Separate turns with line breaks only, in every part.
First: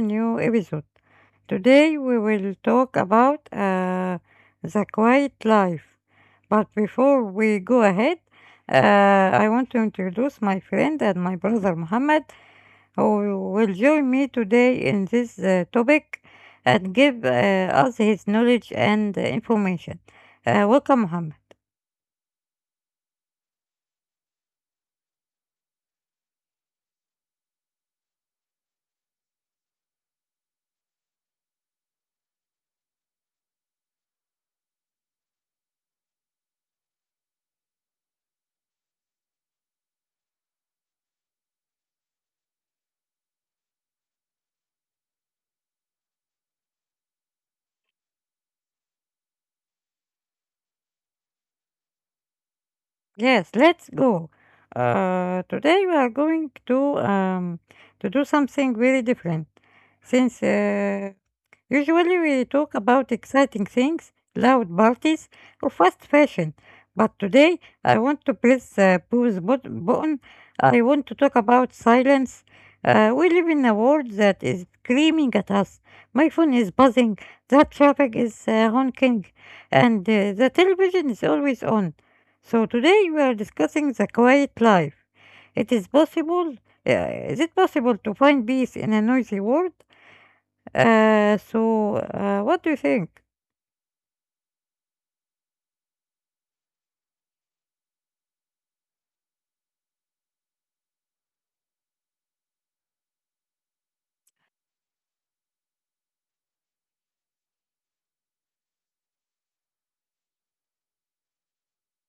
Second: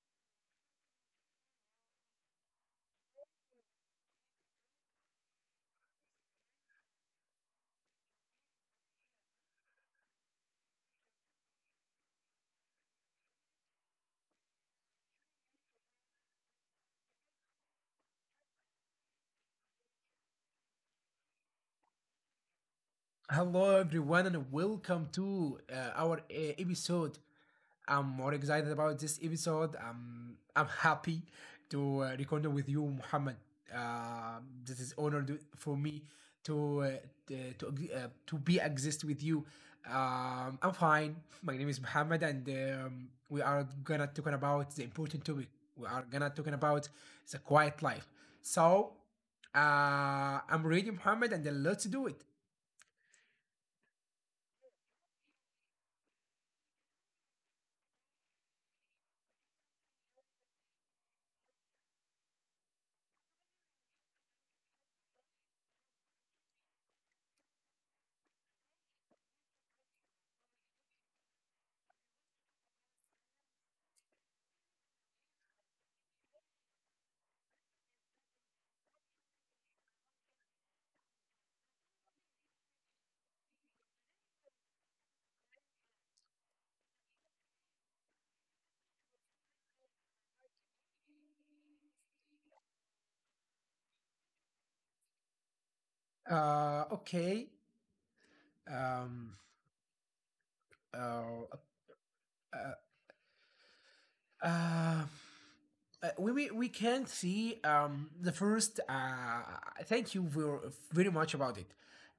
new episode. Today, we will talk about the quiet life. But before we go ahead, I want to introduce my friend and my brother Muhammad, who will join me today in this topic and give us his knowledge and information. Welcome, Muhammad.
Hello, everyone, and welcome to our episode. I'm more excited about this episode. I'm happy to record with you, Muhammad. Uh, this is honor for me to to be exist with you. I'm fine. My name is Muhammad, and we are gonna talking about the important topic. We are gonna talking about the quiet life. So I'm ready, Muhammad, and then let's do it.
Yes, let's go. Today we are going to do something very different since usually we talk about exciting things, loud parties, or fast fashion. But today I want to press the button. I want to talk about silence. We live in a world that is screaming at us. My phone is buzzing, the traffic is honking, and the television is always on. So today we are discussing the quiet life. It is possible. Uh, is it possible to find peace in a noisy world? What do you think?
Okay. Um, uh, uh, uh, we can see the first. Thank you very, very much about it.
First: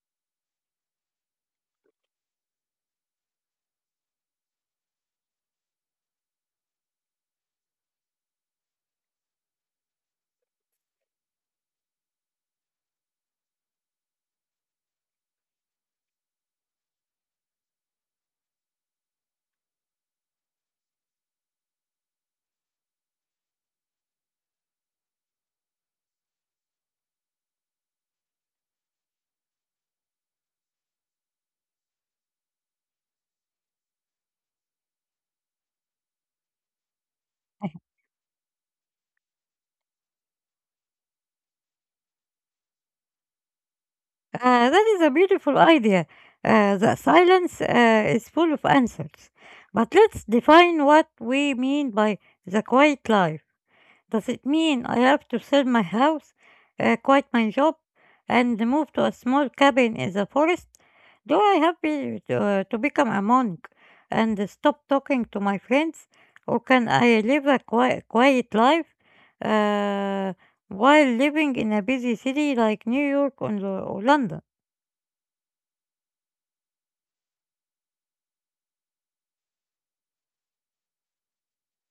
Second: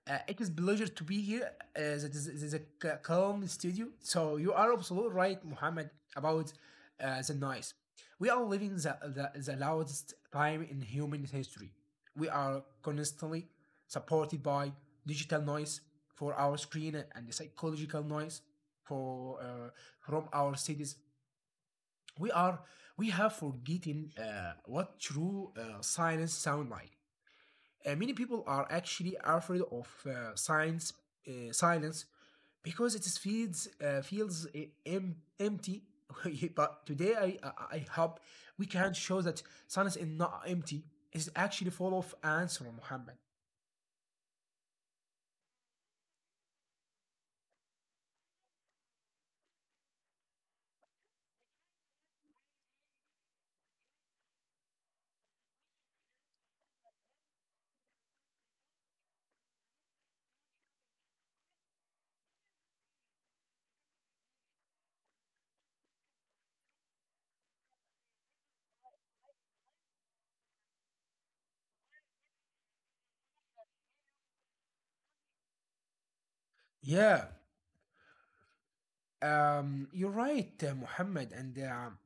It is pleasure to be here. Uh, it is a calm studio. So you are absolutely right, Muhammad, about the noise. We are living the loudest time in human history. We are constantly supported by digital noise for our screen and the psychological noise for from our cities we are we have forgotten what true science sound like. Many people are actually afraid of science silence because it is feels empty. But today I hope we can show that silence is not empty. It's actually full of answer, Muhammad.
That is a beautiful idea. The silence is full of answers. But let's define what we mean by the quiet life. Does it mean I have to sell my house, quit my job, and move to a small cabin in the forest? Do I have to become a monk and stop talking to my friends, or can I live a quiet life uh, while living in a busy city like New York or London?
Yeah, you're right, Muhammad, and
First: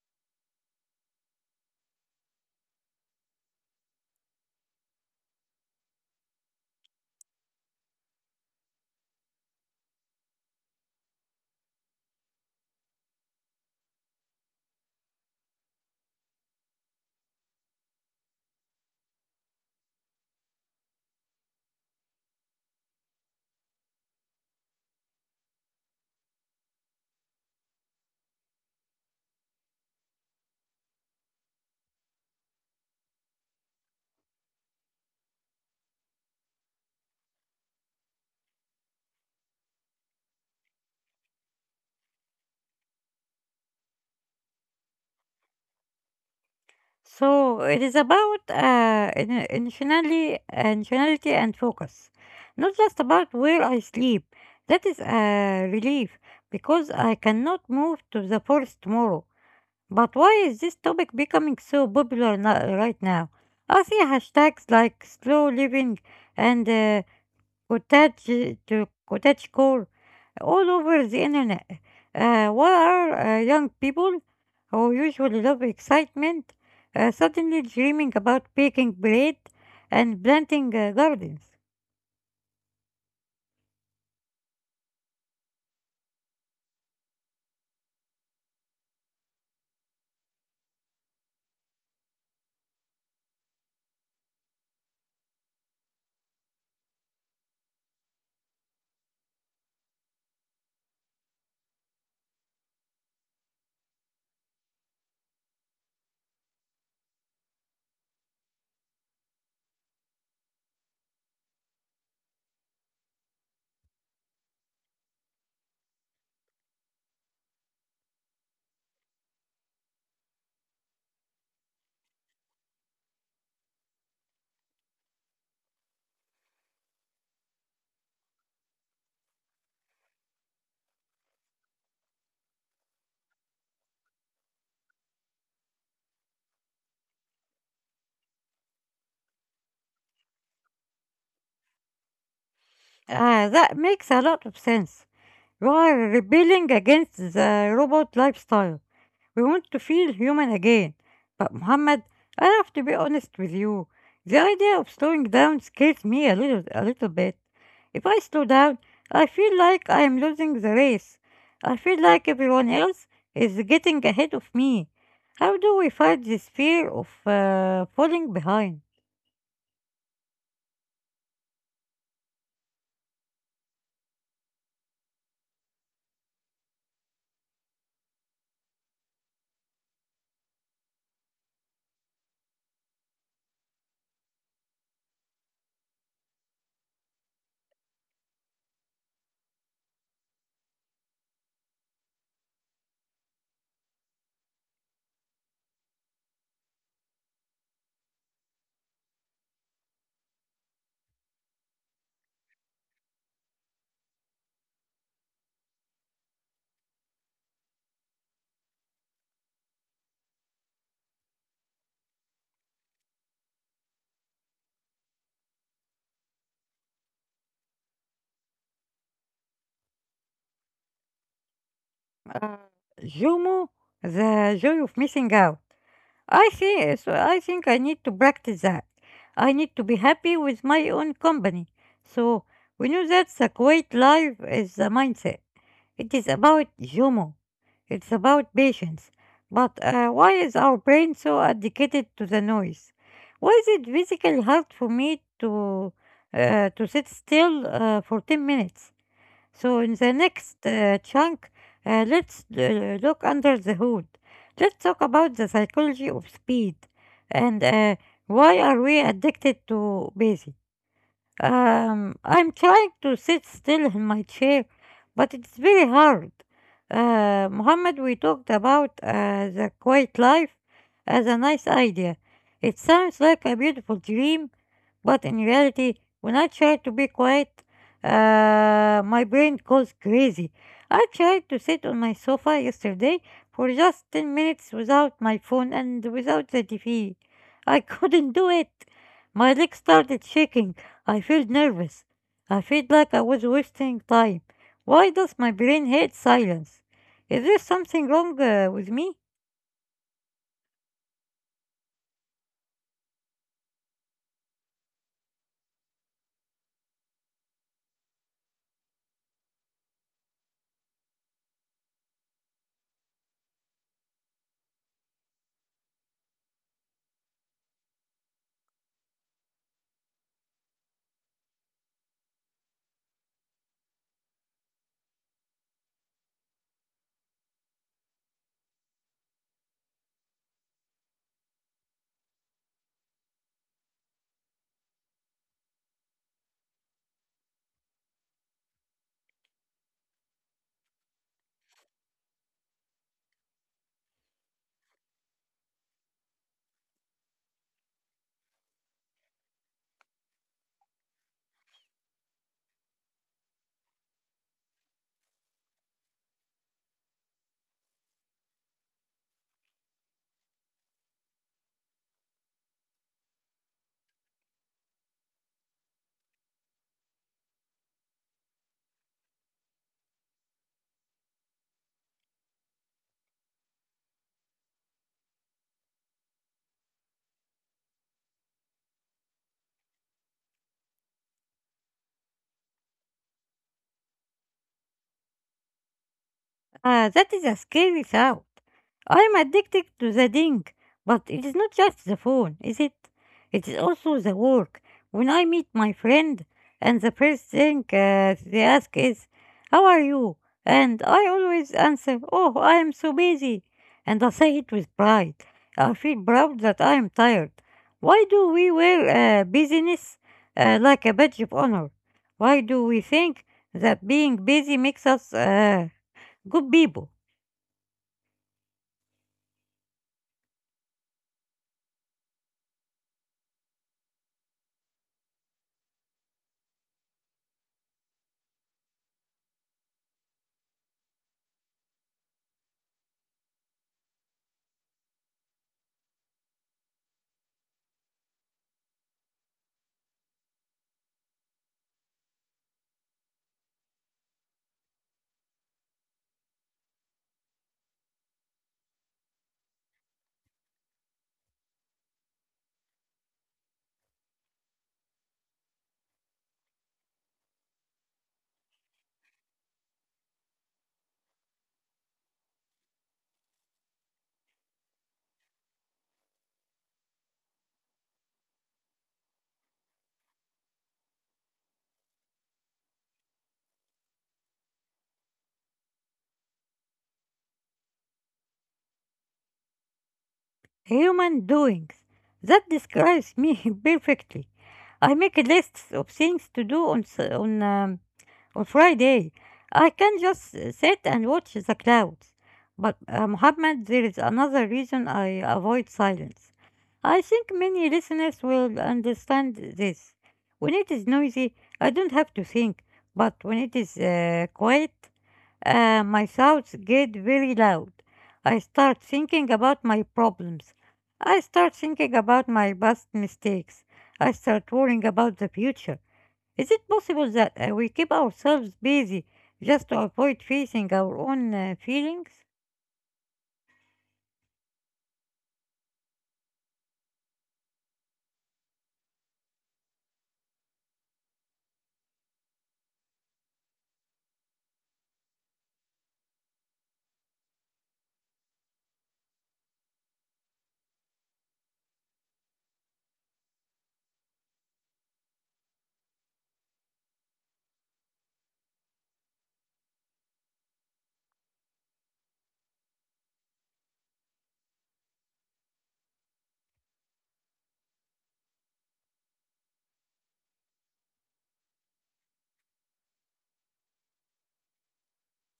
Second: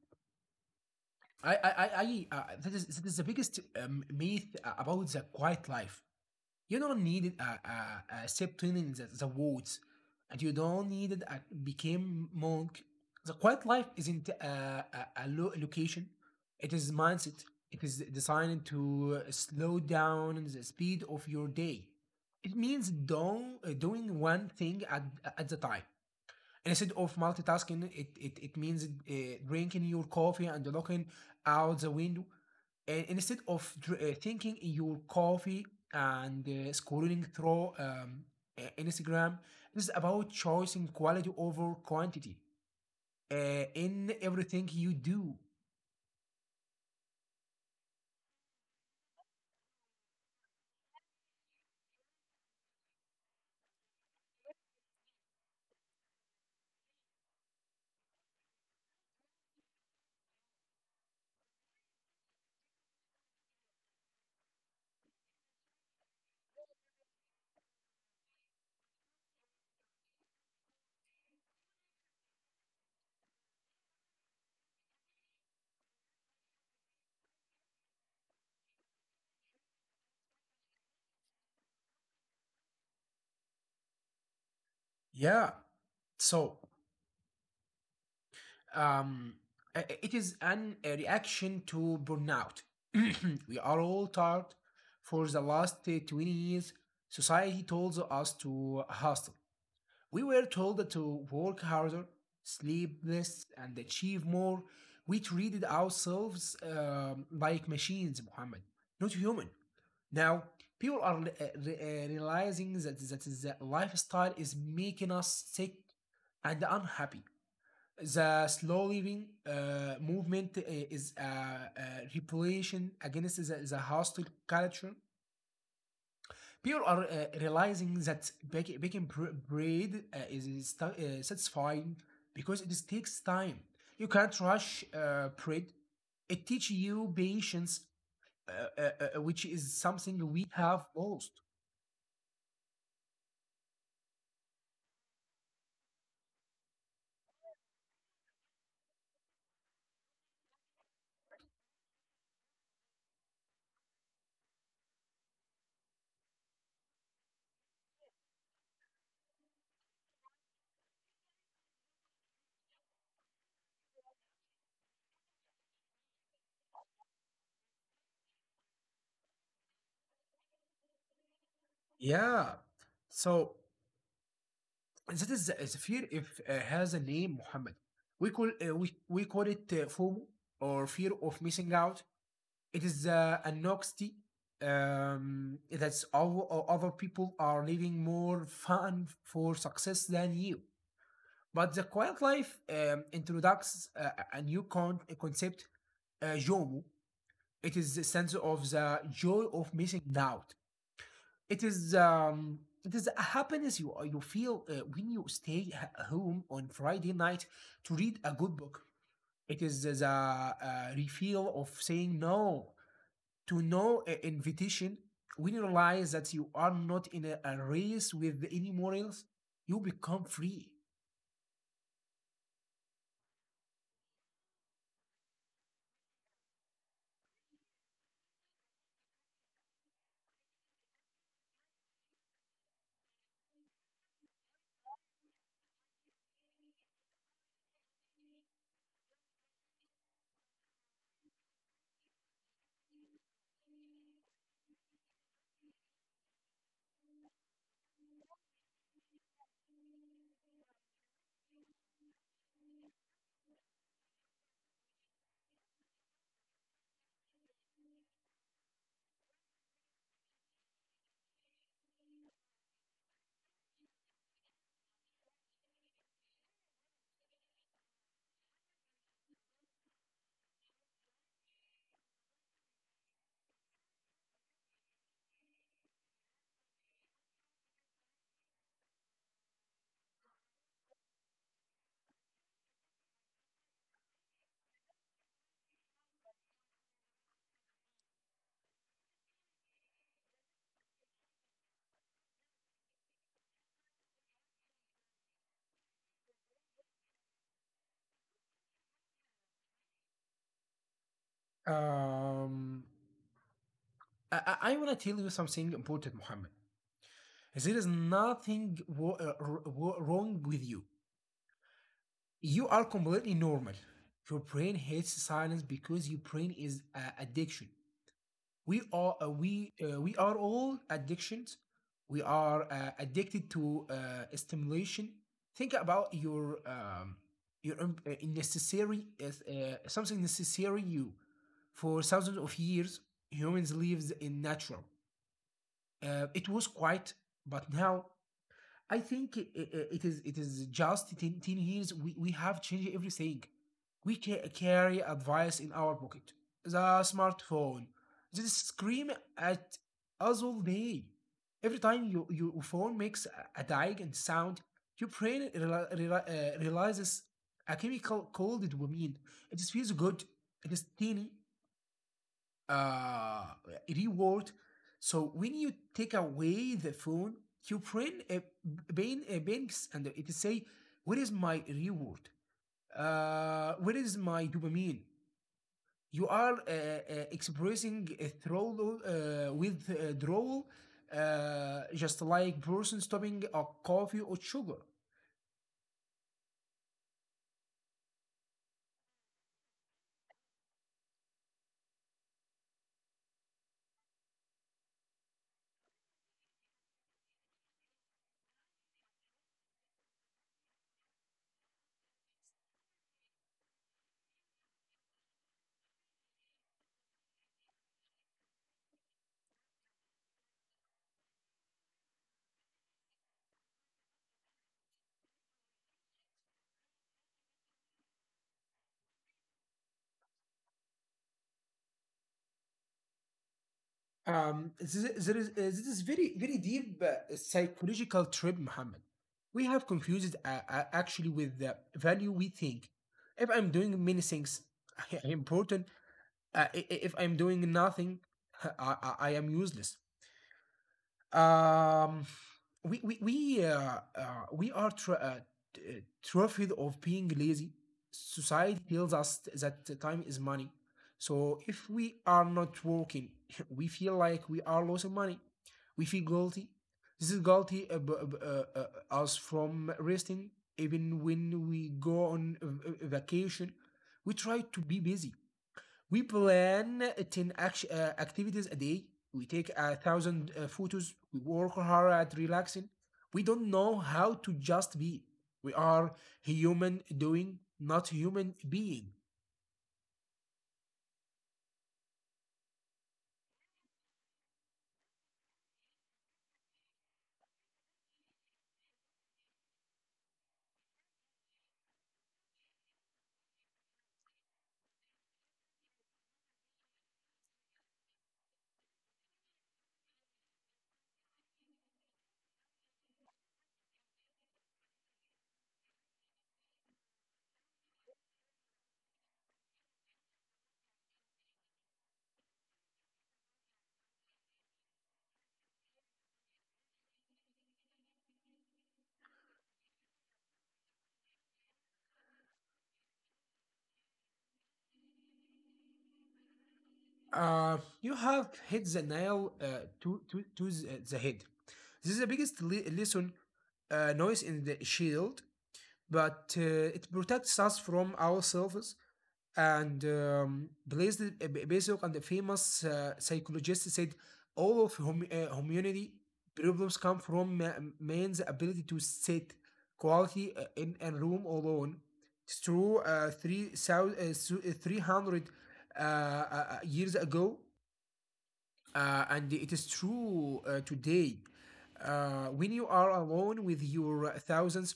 I that is the biggest myth about the quiet life. You don't need a step in the woods, and you don't need a became monk. The quiet life isn't a location; it is mindset. It is designed to slow down the speed of your day. It means doing one thing at the time instead of multitasking, it means drinking your coffee and looking out the window. And instead of thinking in your coffee and scrolling through Instagram, this is about choosing quality over quantity in everything you do.
So it is about intentionality and focus, not just about where I sleep. That is a relief because I cannot move to the forest tomorrow. But why is this topic becoming so popular right now? I see hashtags like slow living and Kotachi to Kotachi core all over the internet. What are young people who usually love excitement suddenly dreaming about baking bread and planting gardens?
Yeah. So um, it is an a reaction to burnout. We are all tired. For the last 20 years, society told us to hustle. We were told to work harder, sleep less, and achieve more. We treated ourselves like machines, Muhammad, not human. Now, people are realizing that the lifestyle is making us sick and unhappy. The slow living movement is a revolution against the hostile culture. People are realizing that baking bread is satisfying because it takes time. You can't rush bread. It teaches you patience, uh, uh, which is something we have lost.
That makes a lot of sense. You are rebelling against the robot lifestyle. We want to feel human again. But Muhammad, I have to be honest with you. The idea of slowing down scares me a little bit. If I slow down, I feel like I am losing the race. I feel like everyone else is getting ahead of me. How do we fight this fear of falling behind?
Yeah. So that is the fear if has a name, Muhammad. We call it FOMO or fear of missing out. It is a noxty that's all other people are living more fun for success than you. But the quiet life introduces a new concept, JOMO. It is the sense of the joy of missing out. It is a happiness you feel when you stay home on Friday night to read a good book. It is the refill of saying no to no invitation. When you realize that you are not in a race with any morals, you become free.
Uh, Jomo, the joy of missing out. I think I need to practice that. I need to be happy with my own company. So we know that the quiet life is the mindset. It is about humor. It's about patience. But why is our brain so addicted to the noise? Why is it physically hard for me to sit still for 10 minutes? So in the next chunk, let's look under the hood. Let's talk about the psychology of speed and why are we addicted to busy. I'm trying to sit still in my chair, but it's very hard. Mohammed, we talked about the quiet life as a nice idea. It sounds like a beautiful dream, but in reality, when I try to be quiet, my brain goes crazy. I tried to sit on my sofa yesterday for just 10 minutes without my phone and without the TV. I couldn't do it. My legs started shaking. I felt nervous. I felt like I was wasting time. Why does my brain hate silence? Is there something wrong with me?
Um, I want to tell you something important, Muhammad. There is nothing wrong with you. You are completely normal. Your brain hates silence because your brain is addiction. We are all addictions. We are addicted to stimulation. Think about your necessary something necessary you for thousands of years humans lives in natural. It was quiet, but now I think it is just 10, ten years we have changed everything. We carry advice in our pocket. The smartphone. They scream at us all day. Every time your phone makes a diagnostic sound, your brain realizes a chemical called dopamine. It feels good. It is teeny uh, reward. So when you take away the phone, you bring a banks and it say, "Where is my reward? Where is my dopamine?" You are expressing a throttle with drawl, just like person stopping a coffee or sugar.
Ah, that is a scary thought. I'm addicted to the ding, but it is not just the phone, is it? It is also the work. When I meet my friend, and the first thing they ask is, "How are you?" And I always answer, "Oh, I am so busy." And I say it with pride. I feel proud that I am tired. Why do we wear busyness like a badge of honor? Why do we think that being busy makes us good people,
There is, this is very, very deep psychological trip, Muhammad. We have confused actually with the value we think. If I'm doing many things, I am important, if I'm doing nothing, I am useless. Um, we are t- uh, terrified of being lazy. Society tells us that time is money. So if we are not working, we feel like we are losing money. We feel guilty. This is guilty us from resting. Even when we go on a vacation, we try to be busy. We plan 10 activities a day. We take a thousand photos. We work hard at relaxing. We don't know how to just be. We are human doing, not human being.
human doings. That describes me perfectly. I make lists of things to do on on Friday. I can just sit and watch the clouds. But Muhammad, there is another reason I avoid silence. I think many listeners will understand this. When it is noisy, I don't have to think. But when it is quiet, my thoughts get very loud. I start thinking about my problems. I start thinking about my past mistakes. I start worrying about the future. Is it possible that we keep ourselves busy just to avoid facing our own feelings?
You have hit the nail to the head. This is the biggest lesson noise in the shield, but it protects us from ourselves. And Bezos and the famous psychologist said all of humanity problems come from man's ability to sit quality in a room alone. It's true, 300 years ago, and it is true today. When you are alone with your thousands,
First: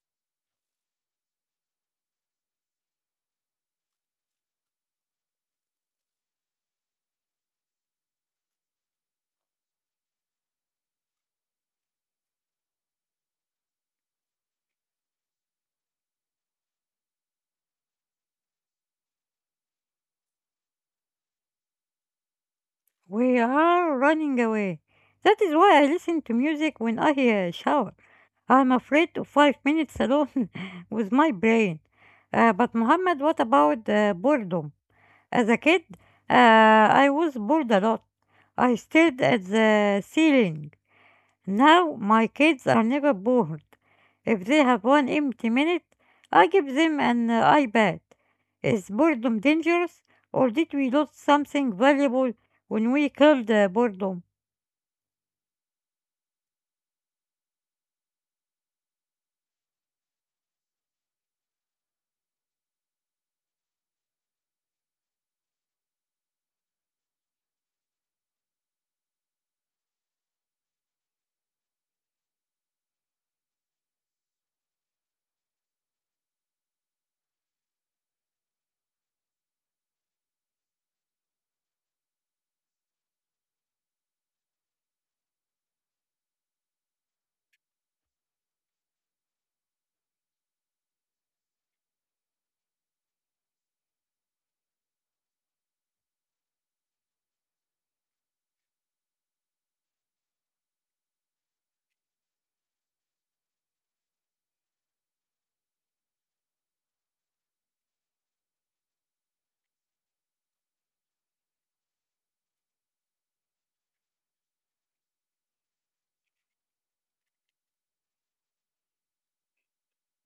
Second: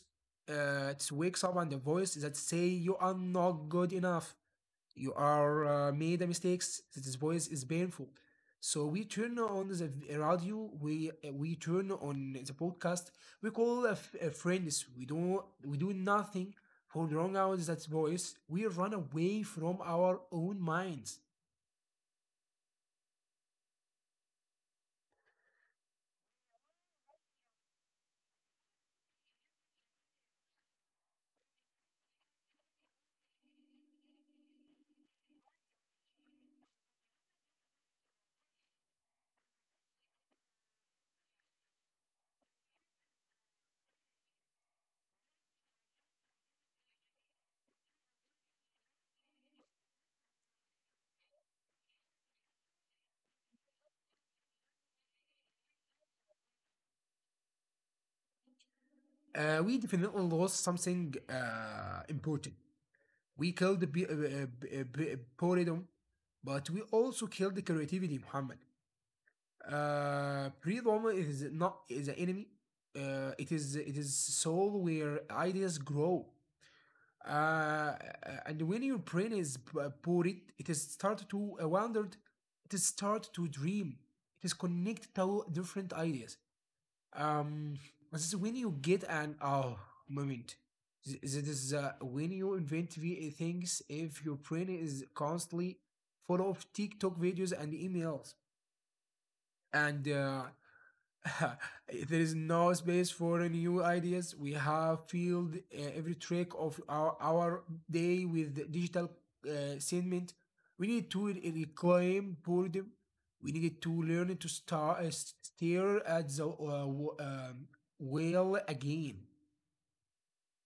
it wakes up and the voice that say you are not good enough. You are made a mistakes this voice is painful. So we turn on the radio, we turn on the podcast. We call a friends. We do nothing for the wrong hours that voice. We run away from our own minds.
We are running away. That is why I listen to music when I shower. I'm afraid of 5 minutes alone with my brain. But Muhammad, what about boredom? As a kid, I was bored a lot. I stared at the ceiling. Now my kids are never bored. If they have one empty minute, I give them an iPad. Is boredom dangerous, or did we lose something valuable when we killed boredom?
We definitely lost something important. We killed the boredom, but we also killed the creativity, Muhammad. Breed is not the enemy. It is soul where ideas grow. Uh, and when your brain is buried, it is start to wander. It is start to dream. It is connect to different ideas. Um, this is when you get an oh moment. This is when you invent things. If your brain is constantly full of TikTok videos and emails, and there is no space for new ideas. We have filled every track of our day with the digital segment. We need to reclaim boredom. We need to learn to stare at the whale again.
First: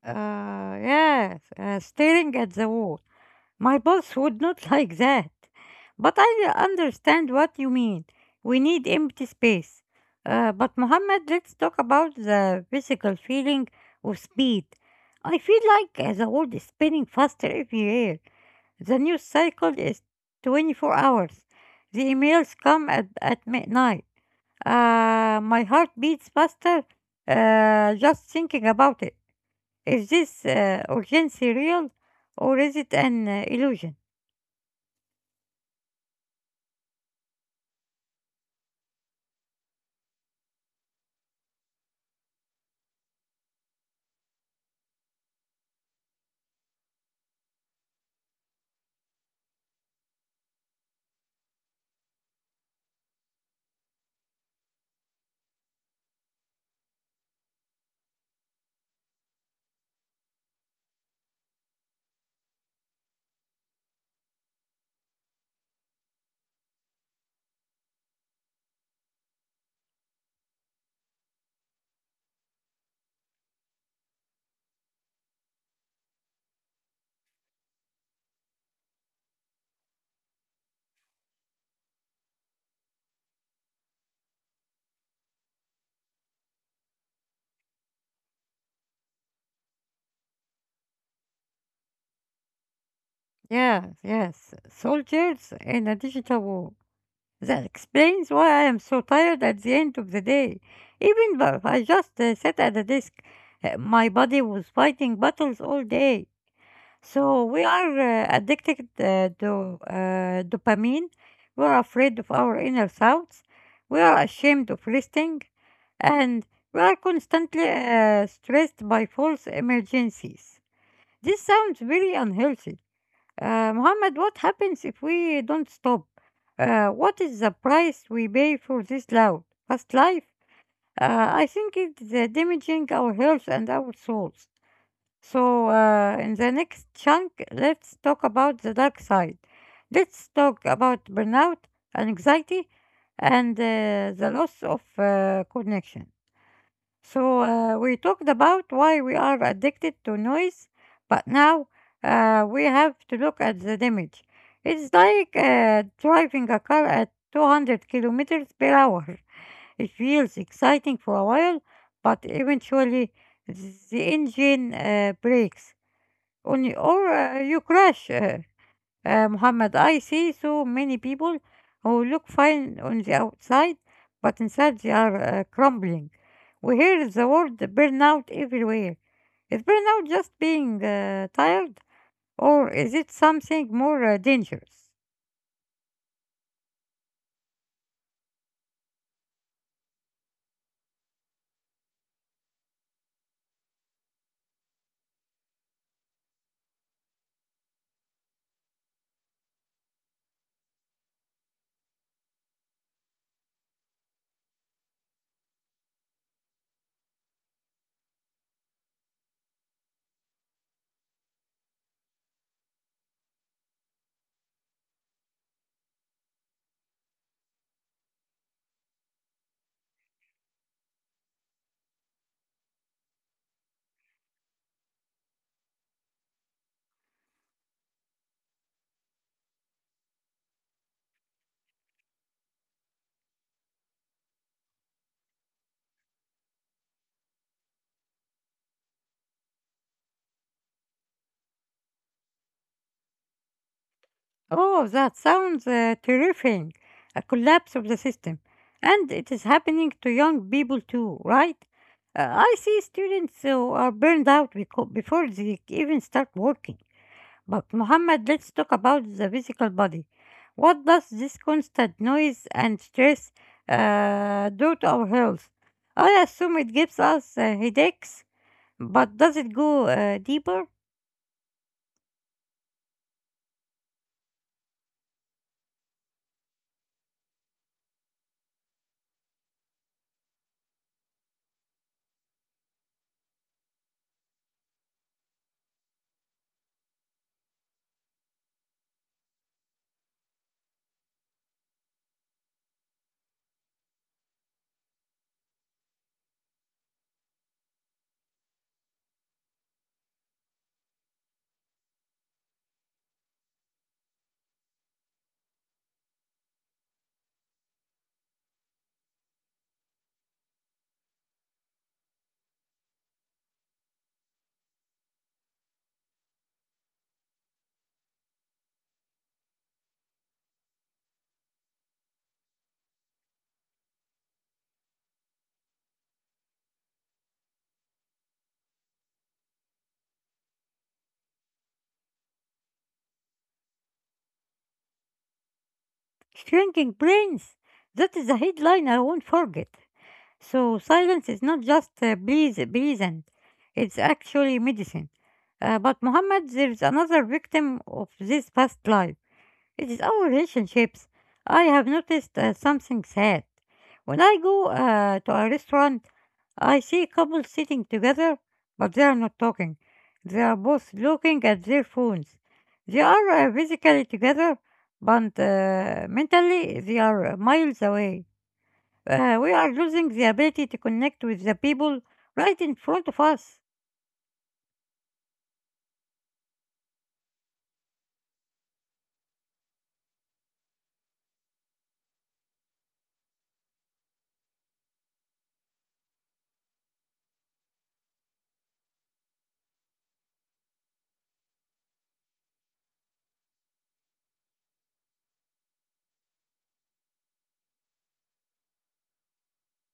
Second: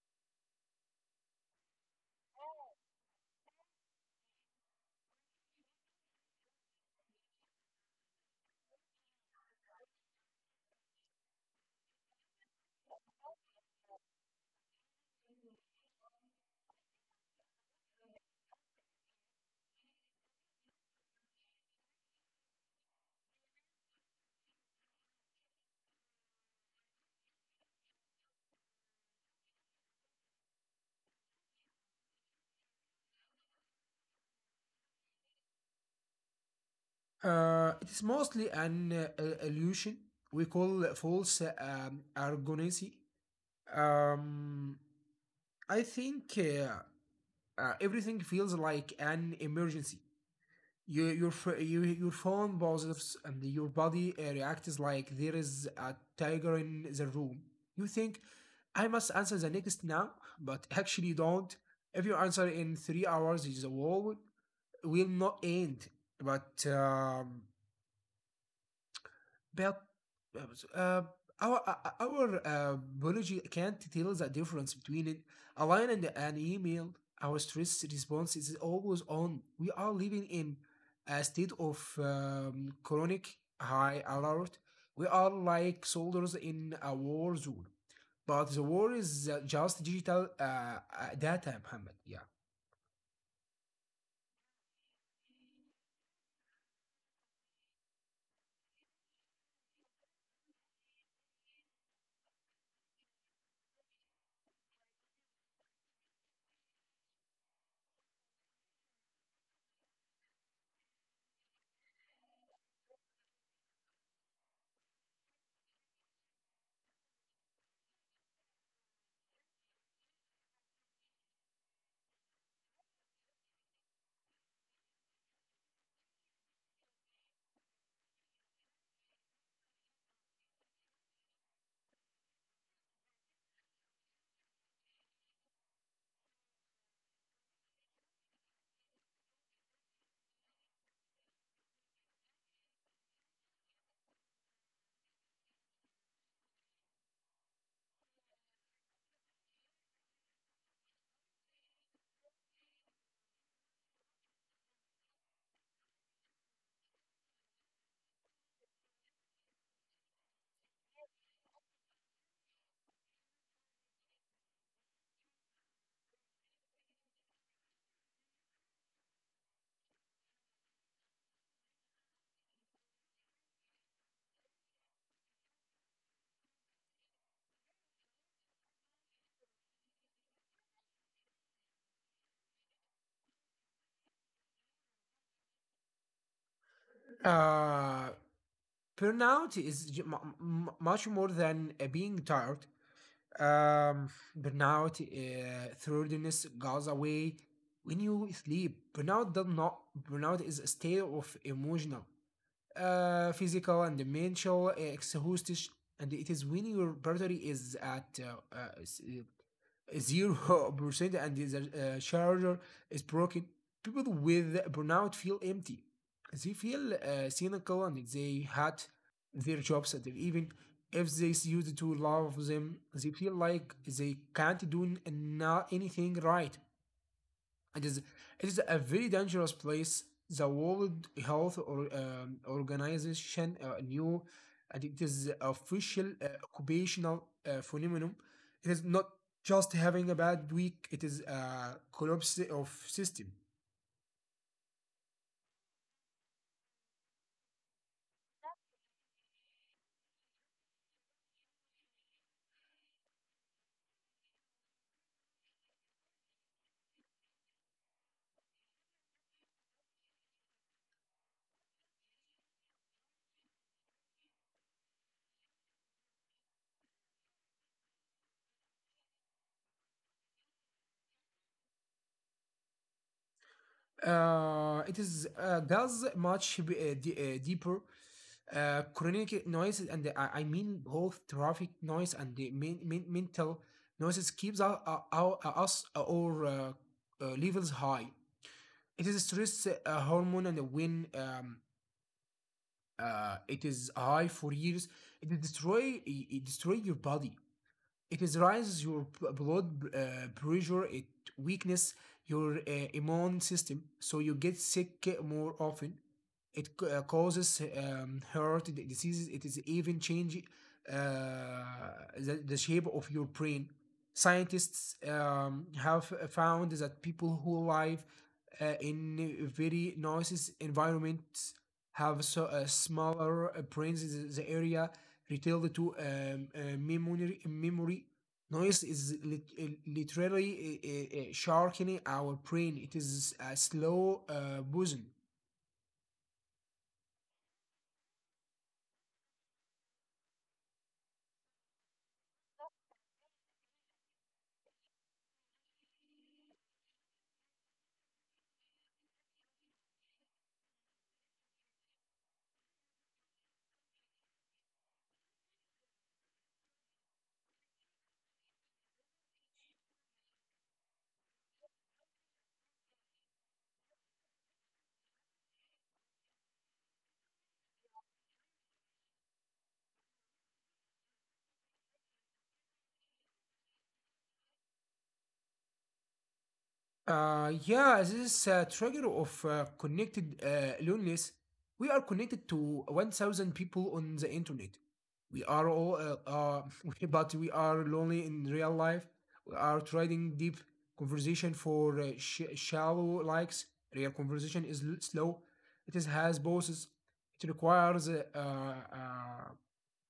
Yes, staring at the wall. My boss would not like that. But I understand what you mean. We need empty space. But Mohammed, let's talk about the physical feeling of speed. I feel like the world is spinning faster every year. The news cycle is 24 hours. The emails come at midnight. My heart beats faster just thinking about it. Is this urgency real or is it an illusion?
It is mostly an illusion we call false argonacy. Um, I think everything feels like an emergency. You, your phone pauses and your body reacts like there is a tiger in the room. You think, I must answer the next now, but actually you don't. If you answer in 3 hours, the war will not end. But um, but uh, our biology can't tell the difference between it. A line and an email. Our stress response is always on. We are living in a state of chronic high alert. We are like soldiers in a war zone. But the war is just digital data, Muhammad. Yeah.
Yes, yes. Soldiers in a digital war. That explains why I am so tired at the end of the day. Even though I just sat at a desk, my body was fighting battles all day. So we are addicted to dopamine. We are afraid of our inner thoughts. We are ashamed of resting. And we are constantly stressed by false emergencies. This sounds very unhealthy Muhammad, what happens if we don't stop? What is the price we pay for this loud, fast life? I think it's damaging our health and our souls. So, in the next chunk, let's talk about the dark side. Let's talk about burnout and anxiety and the loss of connection. So we talked about why we are addicted to noise, but now we have to look at the damage. It's like driving a car at 200 kilometers per hour. It feels exciting for a while, but eventually the engine breaks on or you crash. Muhammad, I see so many people who look fine on the outside, but inside they are crumbling. We hear the word burnout everywhere. Is burnout just being tired, or is it something more dangerous?
Uh, burnout is much more than being tired. Um, burnout thoroughness goes away when you sleep. Burnout does not. Burnout is a state of emotional, physical, and mental exhaustion, and it is when your battery is at 0% and the charger is broken. People with burnout feel empty. They feel cynical and they hate their jobs. And even if they used to love them, they feel like they can't do anything right. It is it is a very dangerous place. The World Health Organization knew, and it is official occupational phenomenon. It is not just having a bad week. It is a collapse of system.
Oh, that sounds terrifying. A collapse of the system. And it is happening to young people too, right? I see students who are burned out before they even start working. But, Muhammad, let's talk about the physical body. What does this constant noise and stress do to our health? I assume it gives us headaches, but does it go deeper?
It is does much deeper chronic noise and I mean both traffic noise and the mental noises keeps us or levels high. It is a stress hormone and when it is high for years, it destroy your body. It is rises your blood pressure, it weakens your immune system, so you get sick more often. It causes heart diseases. It is even changing uh, the shape of your brain. Scientists have found that people who live in very noisy environments have so, smaller brains. The area retailed to memory. Noise is literally sharpening our brain. It is a slow poison.
Shrinking brains? That is a headline I won't forget. So silence is not just pleasant, it's actually medicine. But Muhammad, there's another victim of this past life. It is our relationships. I have noticed something sad. When I go to a restaurant, I see couples sitting together, but they are not talking. They are both looking at their phones. They are physically together, but mentally they are miles away. We are losing the ability to connect with the people right in front of us.
Yeah, this trigger of connected loneliness. We are connected to 1,000 people on the internet. We are all, but we are lonely in real life. We are trading deep conversation for shallow likes. Real conversation is slow. It is has pauses. It requires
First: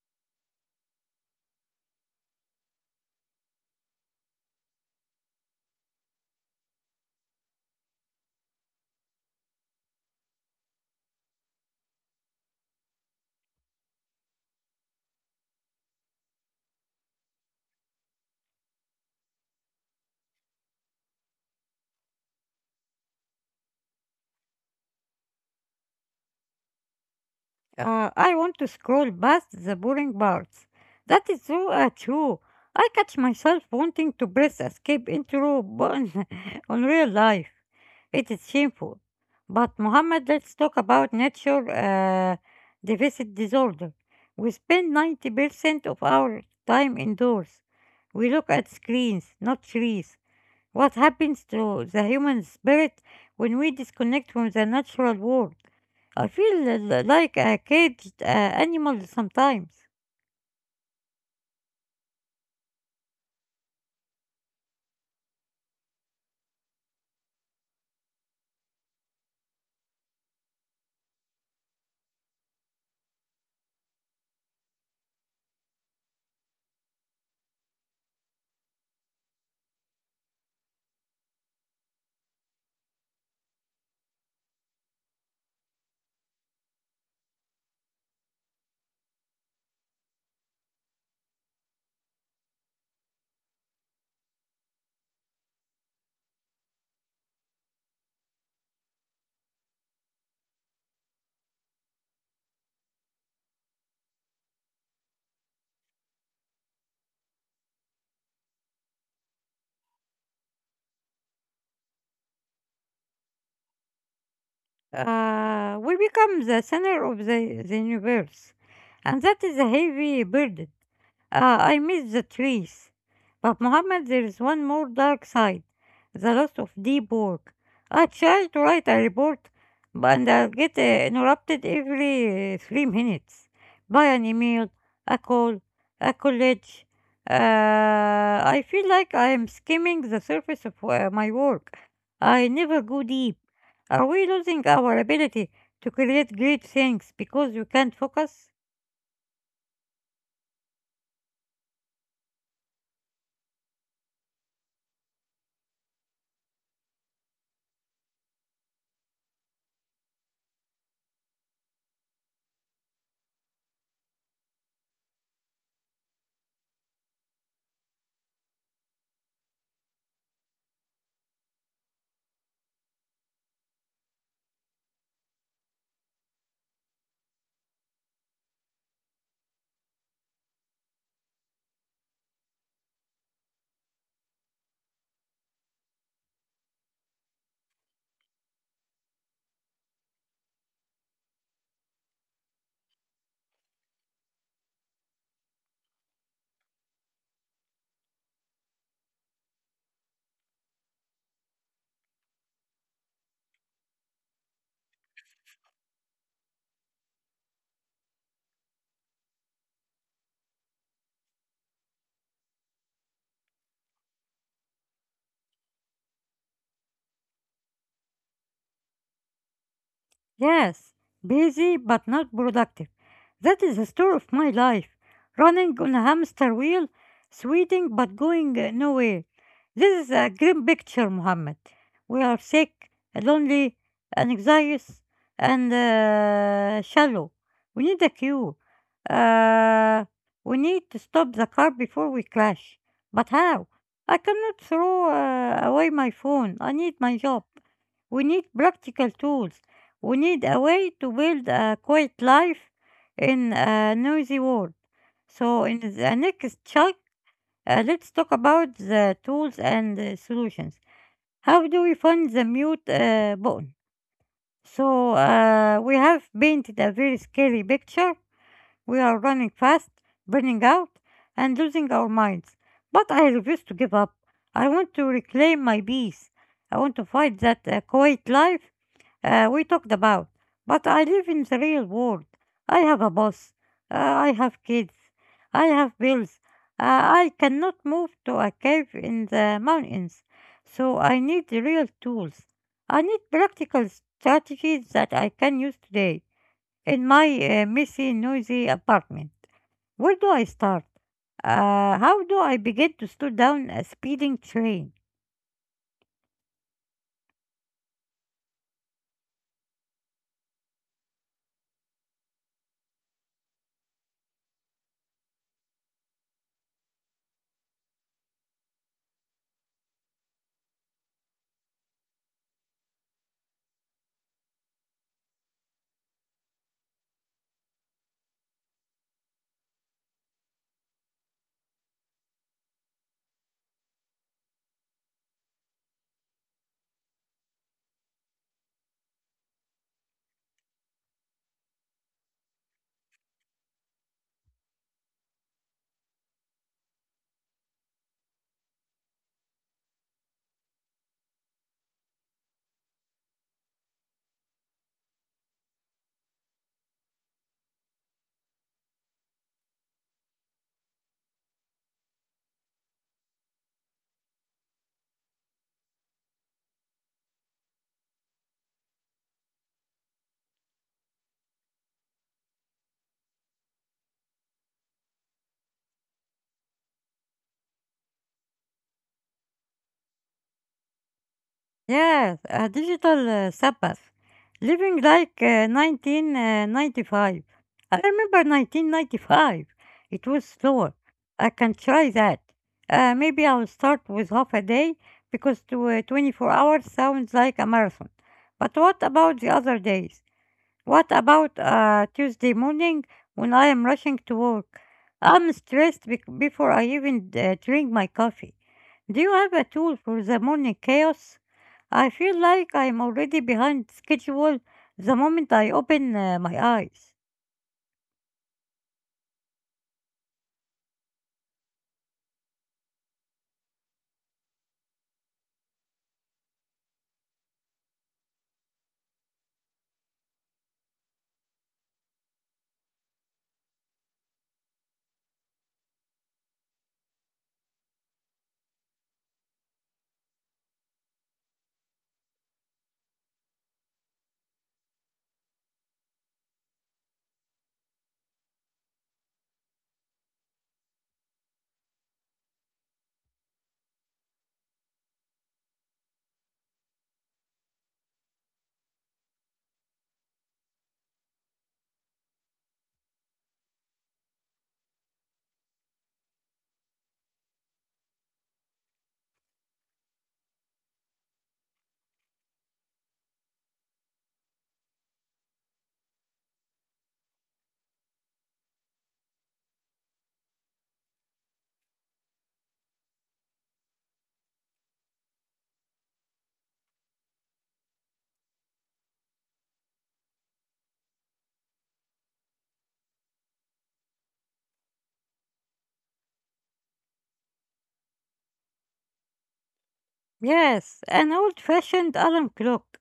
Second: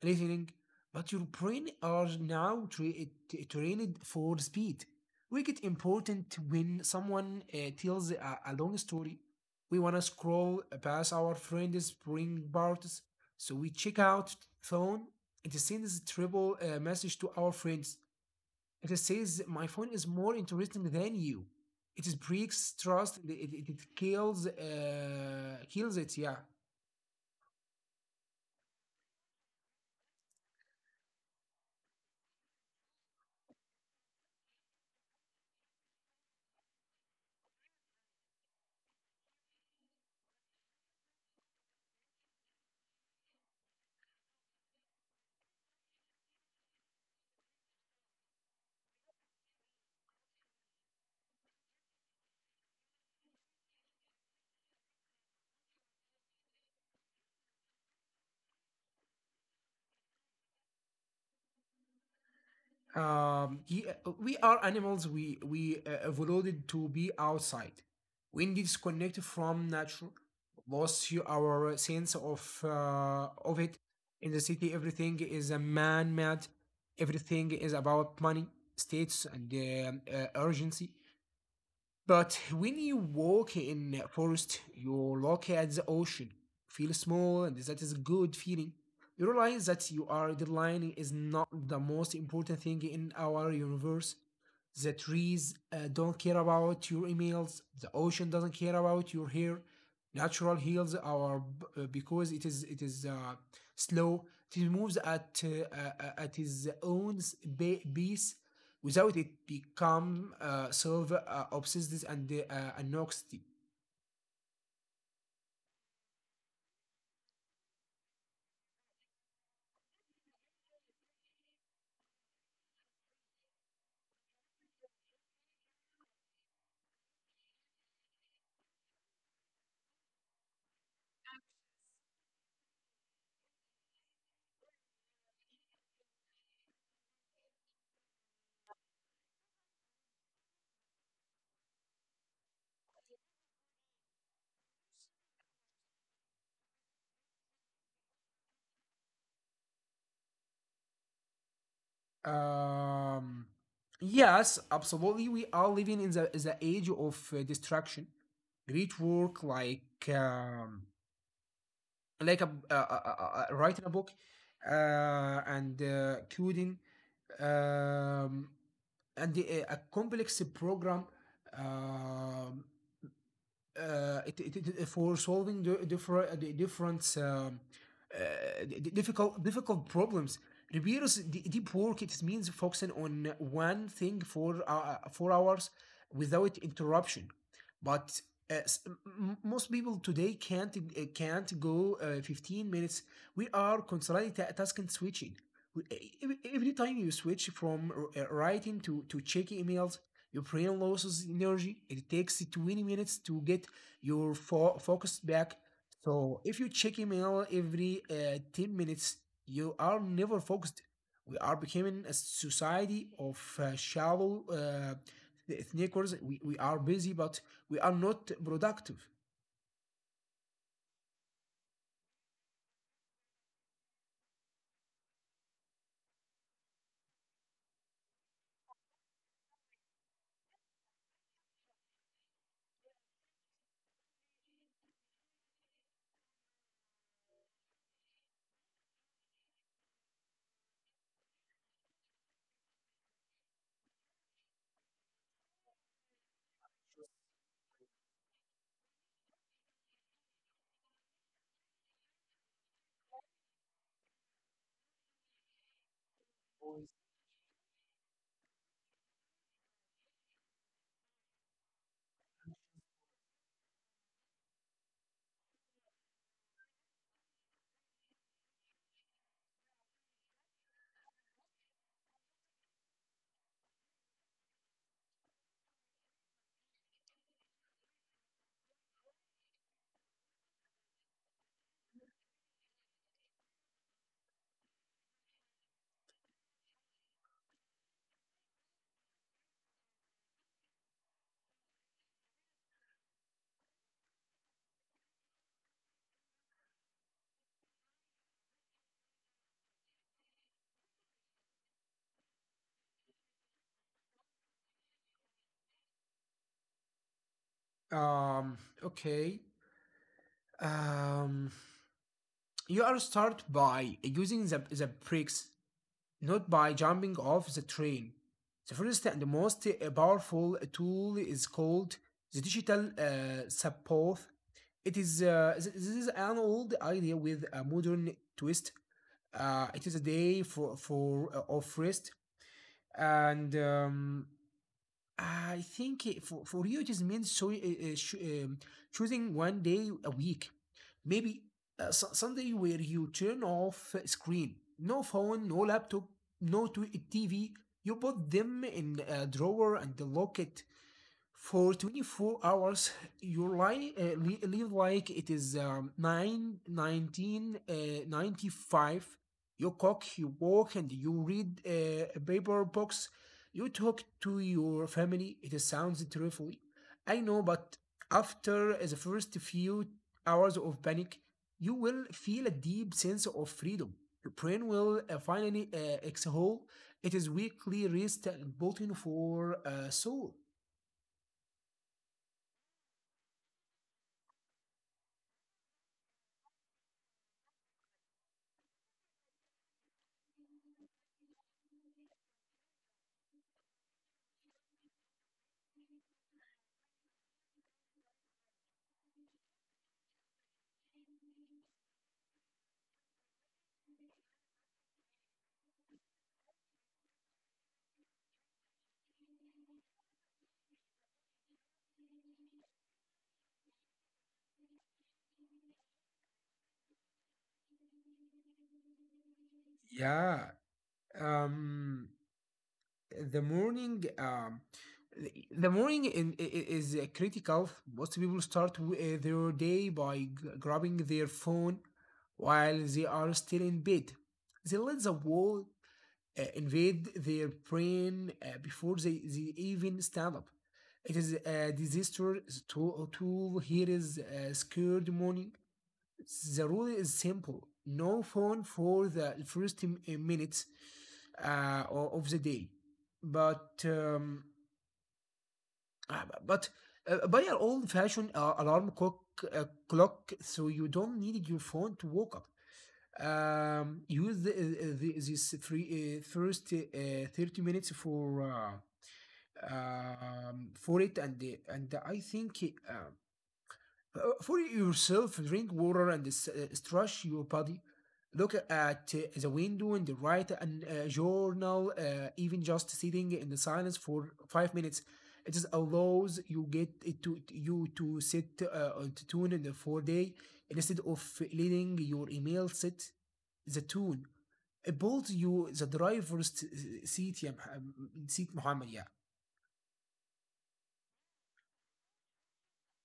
listening. But your brain are now trained for speed make it important when someone tells a long story. We want to scroll past our friend's bring parties, so we check out phone and it sends triple message to our friends. It says, "My phone is more interesting than you." It breaks trust. It kills it. Yeah.
I want to scroll past the boring parts. That is so true. I catch myself wanting to press escape intro button on real life. It is shameful. But Mohammed, let's talk about nature deficit disorder. We spend 90% of our time indoors. We look at screens, not trees. What happens to the human spirit when we disconnect from the natural world? I feel like a caged animal sometimes.
We are animals. We evolved to be outside. When disconnected from nature, lost you our sense of it. In the city, everything is a man-made. Everything is about money, states, and urgency. But when you walk in a forest, you look at the ocean, feel small, and that is a good feeling. You realize that you are deadlining is not the most important thing in our universe. The trees don't care about your emails. The ocean doesn't care about your hair. Natural heals our because it is slow. It moves at its own pace without it become sort of obsessed and anxiety.
We become the center of the universe, and that is a heavy burden. I miss the trees. But Mohammed, there is one more dark side the loss of deep work. I try to write a report, but and I get interrupted every 3 minutes by an email, a call, a college. Uh, I feel like I am skimming the surface of my work. I never go deep. Are we losing our ability to create great things because we can't focus?
Um, yes, absolutely. We are living in the age of distraction. Great work, like a writing a book, uh, and coding, um, and a complex program, um, for solving the different difficult problems. Ribeiro's deep work it means focusing on one thing for 4 hours without interruption. But most people today can't go 15 minutes. We are constantly task and switching. Every time you switch from writing to checking emails, your brain loses energy. It takes 20 minutes to get your focus back. So if you check email every 10 minutes, you are never focused. We are becoming a society of shallow thinkers. We are busy, but we are not productive.
Yes, busy but not productive. That is the story of my life. Running on a hamster wheel, sweating but going nowhere. This is a grim picture, Mohammed. We are sick, lonely, anxious, and shallow. We need a cure. Uh, we need to stop the car before we crash. But how? I cannot throw away my phone. I need my job. We need practical tools. We need a way to build a quiet life in a noisy world. So, in the next chunk, let's talk about the tools and the solutions. How do we find the mute button? So, we have painted a very scary picture. We are running fast, burning out, and losing our minds. But I refuse to give up. I want to reclaim my peace. I want to fight that quiet life we talked about. But I live in the real world. I have a boss. I have kids. I have bills. I cannot move to a cave in the mountains. So I need real tools. I need practical strategies that I can use today in my messy, noisy apartment. Where do I start? How do I begin to slow down a speeding train?
Um, okay. Um, you are start by using the breaks, not by jumping off the train. The first and most powerful tool is called the digital support. It is This is an old idea with a modern twist. It is a day for of rest and, I think for you, it just means choosing one day a week. Maybe Sunday, where you turn off screen. No phone, no laptop, no TV. You put them in a drawer and lock it for 24 hours. Your life live like it is 9 19, 95. You cook, you walk, and you read a paper books. You talk to your family. It sounds terribly, I know, but after the first few hours of panic, you will feel a deep sense of freedom. Your brain will finally exhale. It is weekly rest and bulletin for soul.
Yes, a digital Sabbath. Living like 1995. I remember 1995. It was slower. I can try that. Maybe I'll start with half a day because 24 hours sounds like a marathon. But what about the other days? What about Tuesday morning when I am rushing to work? I'm stressed bec before I even drink my coffee. Do you have a tool for the morning chaos? I feel like I'm already behind schedule the moment I open my eyes.
Yeah, um, the morning, the morning is critical. Most people start their day by grabbing their phone while they are still in bed. They let the world invade their brain before they even stand up. It is a disaster tool. Here is a scared morning. The rule is simple: no phone for the first minutes uh, of the day. But um, but buy an old-fashioned alarm clock, so you don't need your phone to wake up. Use this three first 30 minutes for it, and and I think, uh, for yourself, drink water and stretch your body. Look at the window and write a journal, even just sitting in the silence for 5 minutes. It just allows you get it to you to sit on the tune in the 4 day, instead of letting your email sit the tune. It builds you the driver's seat, yeah, seat, Muhammad. Yeah.
Yes, an old fashioned alarm clock.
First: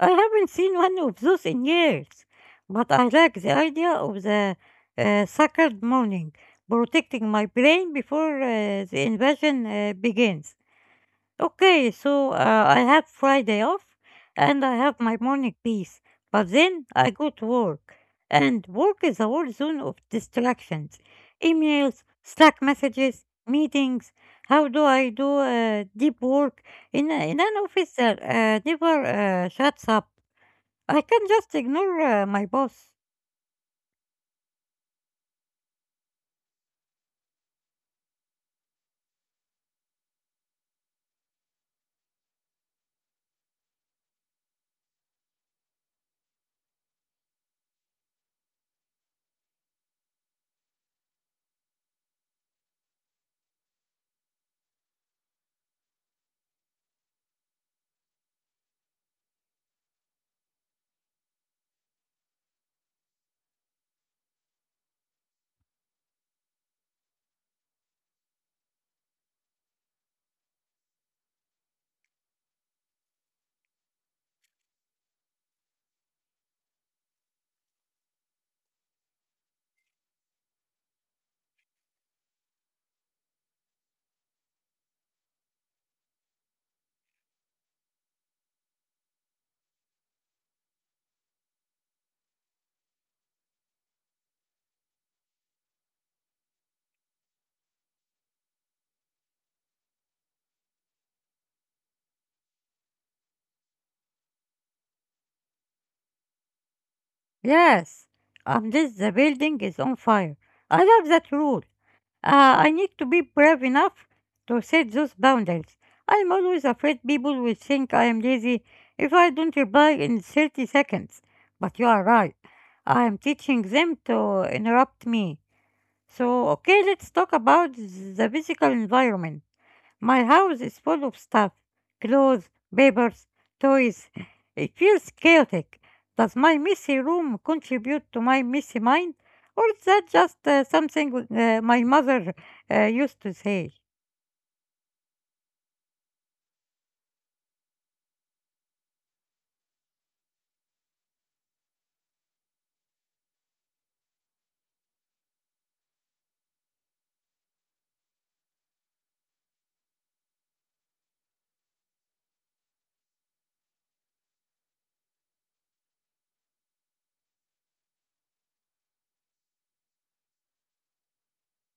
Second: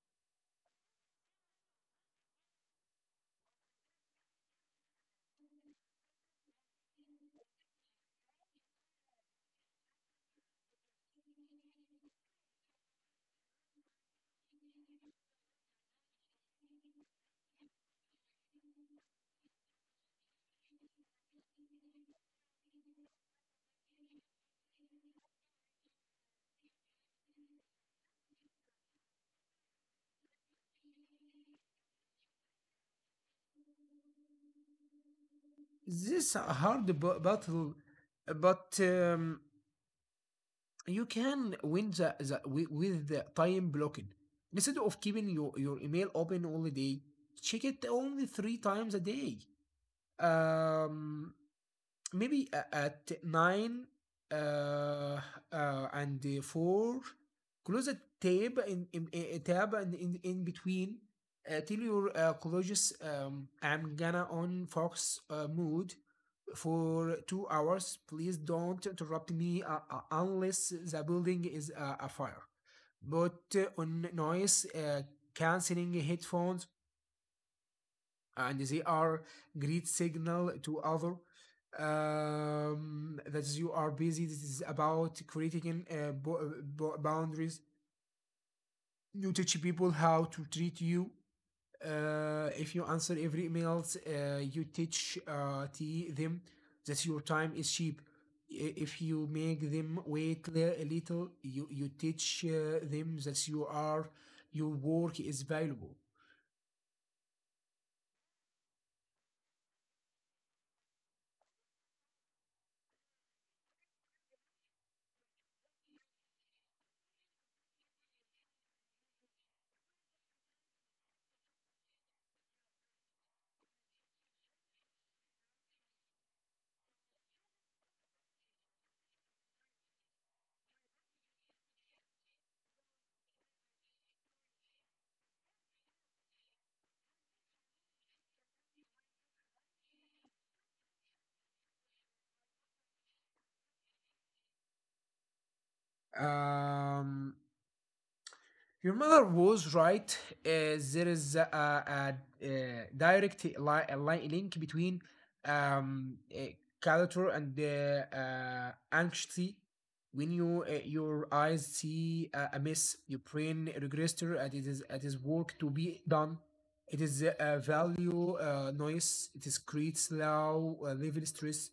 I haven't seen one of those in years, but I like the idea of the sacred morning protecting my brain before the invasion begins. Okay, so I have Friday off and I have my morning peace, but then I go to work. And work is a war zone of distractions emails, Slack messages, meetings. How do I do deep work in an office that never shuts up? I can just ignore my boss.
This a hard battle, but you can win with the time blocking. Instead of keeping your email open all the day, check it only three times a day. Um, Maybe at nine uh, and four, close a tab in a tab and in between. Tell your colleagues, I'm gonna on Fox mood for 2 hours. Please don't interrupt me unless the building is a fire. But on noise canceling headphones, and they are great signal to other, that you are busy. This is about creating boundaries. You teach people how to treat you. If you answer every emails, you teach them that your time is cheap. If you make them wait a little, you teach them that you are your work is valuable.
Yes, unless the building is on fire. I love that rule. I need to be brave enough to set those boundaries. I'm always afraid people will think I am lazy if I don't reply in 30 seconds. But you are right. I am teaching them to interrupt me. So, okay, let's talk about the physical environment. My house is full of stuff clothes, papers, toys. It feels chaotic. Does my messy room contribute to my messy mind? Or is that just something my mother used to say?
Um, Your mother was right. There is a direct link between um, uh, culture and anxiety. When your eyes see a mess, your brain register and it is work to be done. It is a value noise. It is creates low level stress.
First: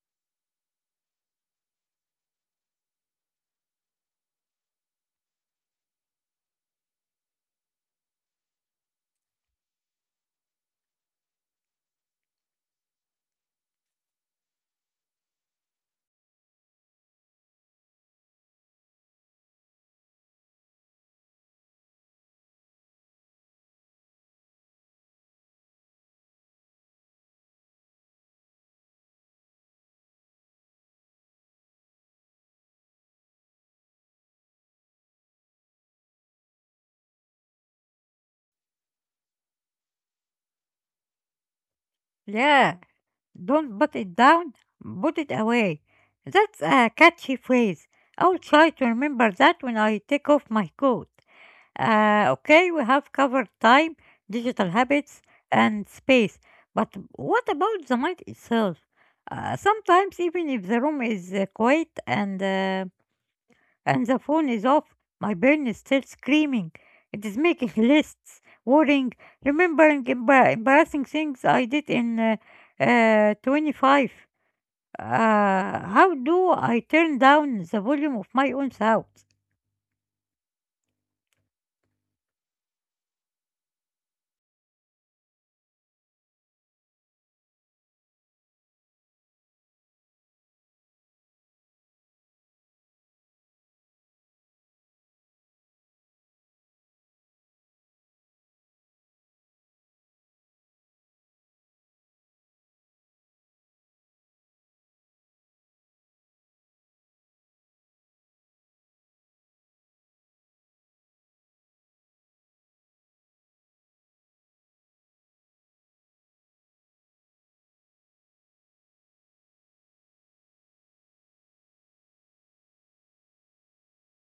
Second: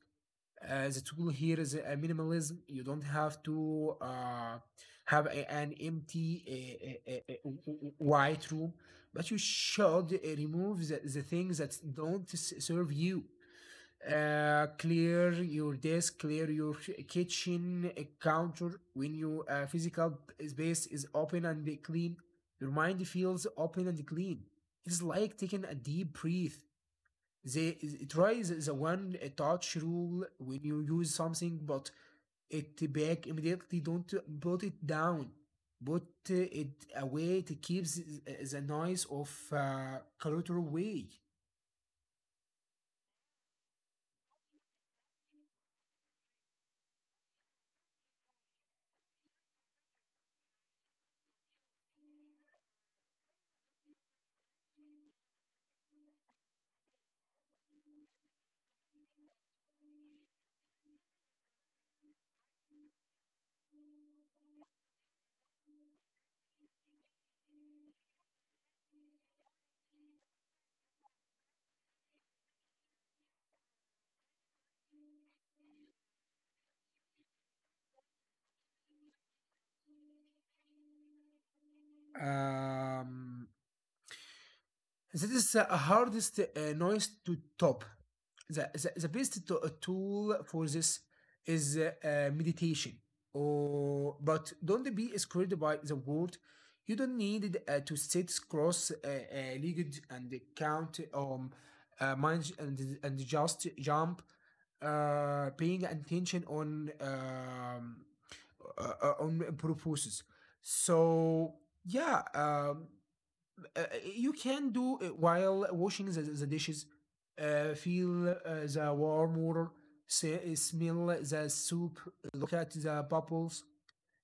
The tool here is a minimalism. You don't have to have an empty a white room, but you should remove the things that don't serve you. Clear your desk, clear your kitchen counter. When your physical space is open and clean, your mind feels open and clean. It's like taking a deep breath. They try the one touch rule: when you use something, but it back immediately. Don't put it down. Put it away. It keeps the noise of clutter away.
Yeah, don't put it down, put it away. That's a catchy phrase. I'll try to remember that when I take off my coat. Okay, we have covered time, digital habits, and space. But what about the night itself? Sometimes, even if the room is quiet and the phone is off, my brain is still screaming. It is making lists, worrying, remembering embarrassing things I did in 25. Uh, how do I turn down the volume of my own sound?
Um, this is the hardest noise to top. The best tool for this is meditation. Or, but don't be scared by the word. You don't need to sit cross legged and count mind and just jump, paying attention on purposes. So yeah, uh, uh, you can do it while washing the dishes. Feel the warm water, smell the soup, look at the bubbles.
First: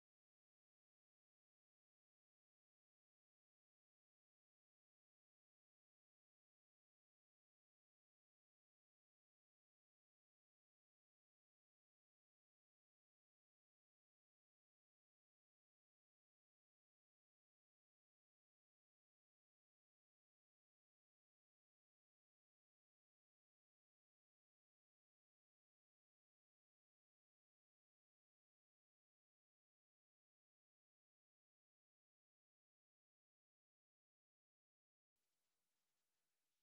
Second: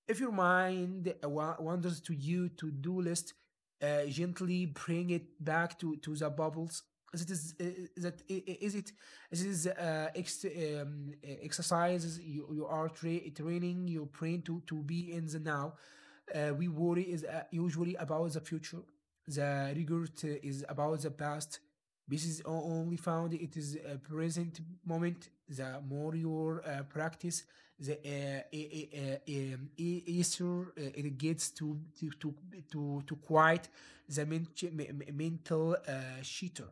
If your mind wanders to you to do list, gently bring it back to the bubbles. As it is, that is it. This is exercises, you are training your brain to be in the now. We worry is usually about the future. The regret is about the past. This is only found it is a present moment. The more your practice, the issue it gets to quiet the mental cheater.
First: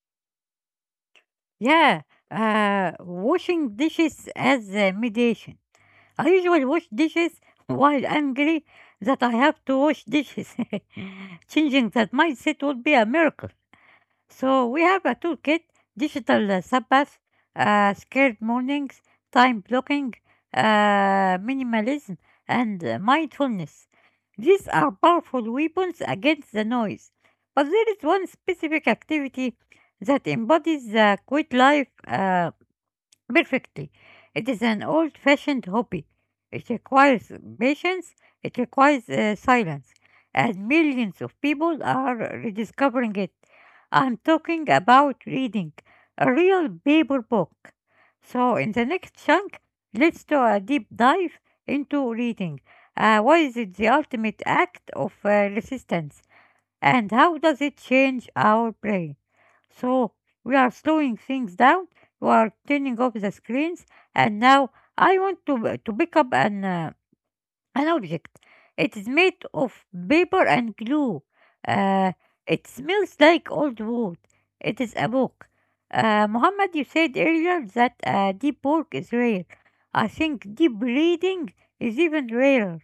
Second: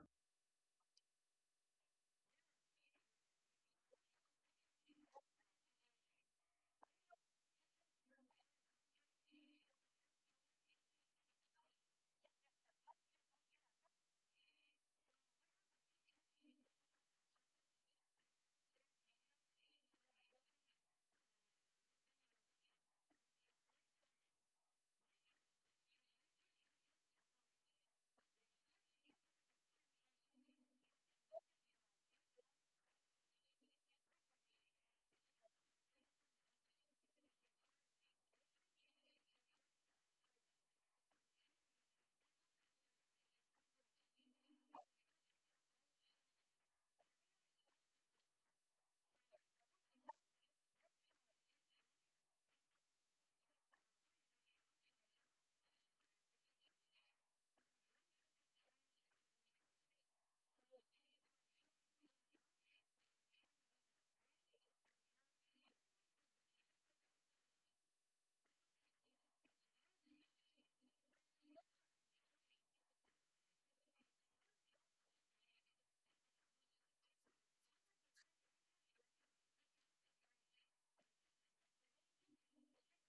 Yeah, washing dishes as a mediation. I usually wash dishes while angry that I have to wash dishes. Changing that mindset would be a miracle. So we have a toolkit, digital Sabbath, scared mornings, time blocking, minimalism, and mindfulness. These are powerful weapons against the noise. But there is one specific activity that embodies the quit life perfectly. It is an old fashioned hobby. It requires patience, it requires silence, and millions of people are rediscovering it. I'm talking about reading a real paper book. So, in the next chunk, let's do a deep dive into reading. What is it the ultimate act of resistance, and how does it change our brain? So we are slowing things down. We are turning off the screens, and now I want to pick up an object. It is made of paper and glue. Uh, it smells like old wood. It is a book. Muhammad, you said earlier that deep work is rare. I think deep reading is even rarer.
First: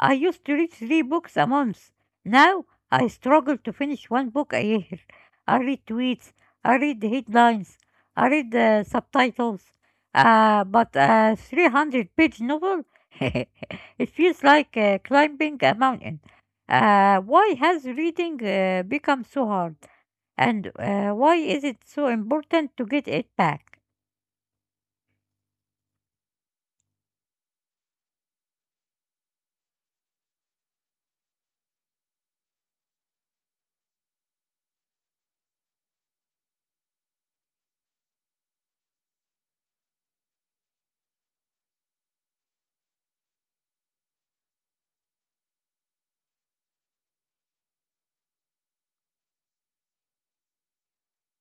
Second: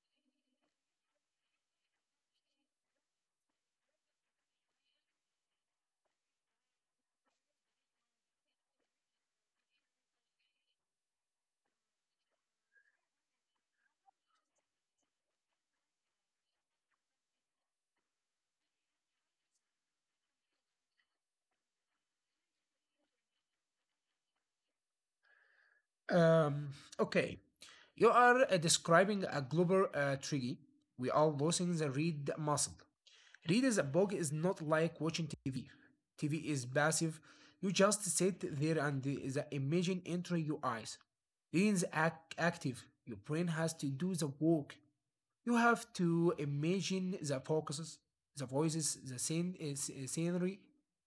I used to read three books a month. Now I struggle to finish one book a year. I read tweets, I read headlines, I read subtitles, but a 300-page novel? It feels like climbing a mountain. Why has reading become so hard? And why is it so important to get it back?
Um, okay, you are describing a global trigger. We are losing the read muscle. Read as a book is not like watching TV. TV is passive. You just sit there and the image enters your eyes. Reading is active. Your brain has to do the work. You have to imagine the focuses, the voices, the scenery.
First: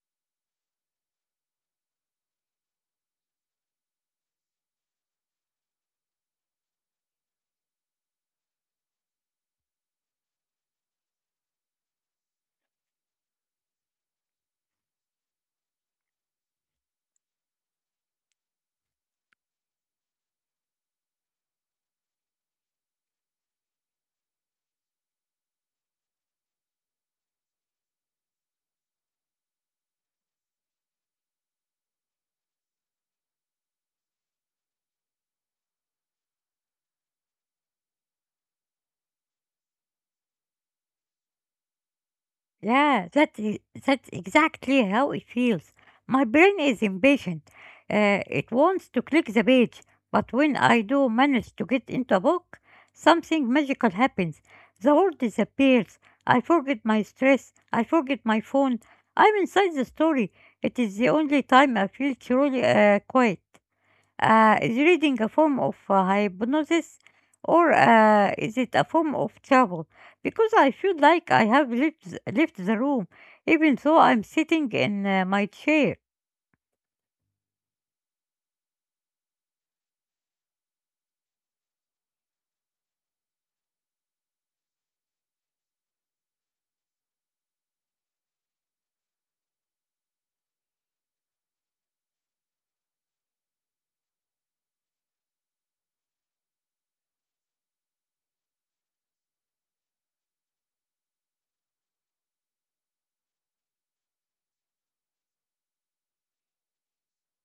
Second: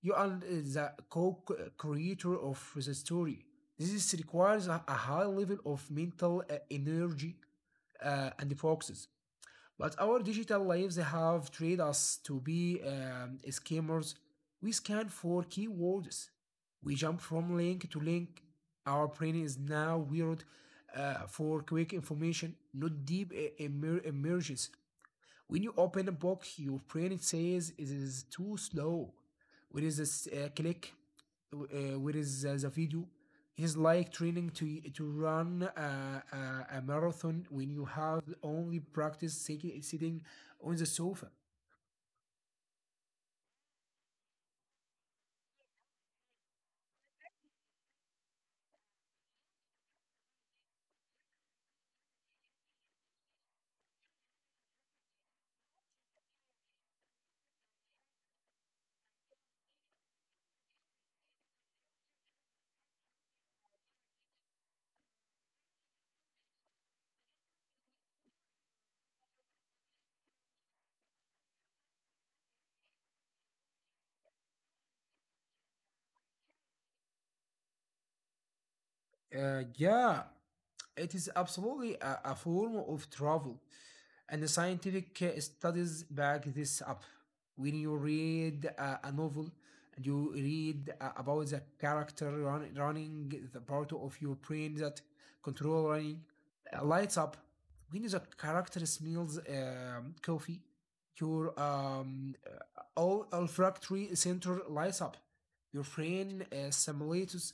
You are the co-creator of the story. This requires a high level of mental energy and focuses. But our digital lives have trained us to be scammers. We scan for keywords. We jump from link to link. Our brain is now wired for quick information, not deep emergence. When you open a book, your brain says it is too slow. Where is this click? Where is the video? It is like training to run a marathon when you have only practiced sitting on the sofa.
Yeah, that's exactly how it feels. My brain is impatient. It wants to click the page, but when I do manage to get into a book, something magical happens. The world disappears. I forget my stress. I forget my phone. I'm inside the story. It is the only time I feel truly quiet. Is reading a form of hypnosis or is it a form of travel? Because I feel like I have left the room, even though I'm sitting in my chair.
Yeah, it is absolutely a form of travel, and the scientific studies back this up. When you read a novel and you read about the character running, the part of your brain that control running lights up. When the character smells coffee, your all olfactory center lights up. Your brain simulates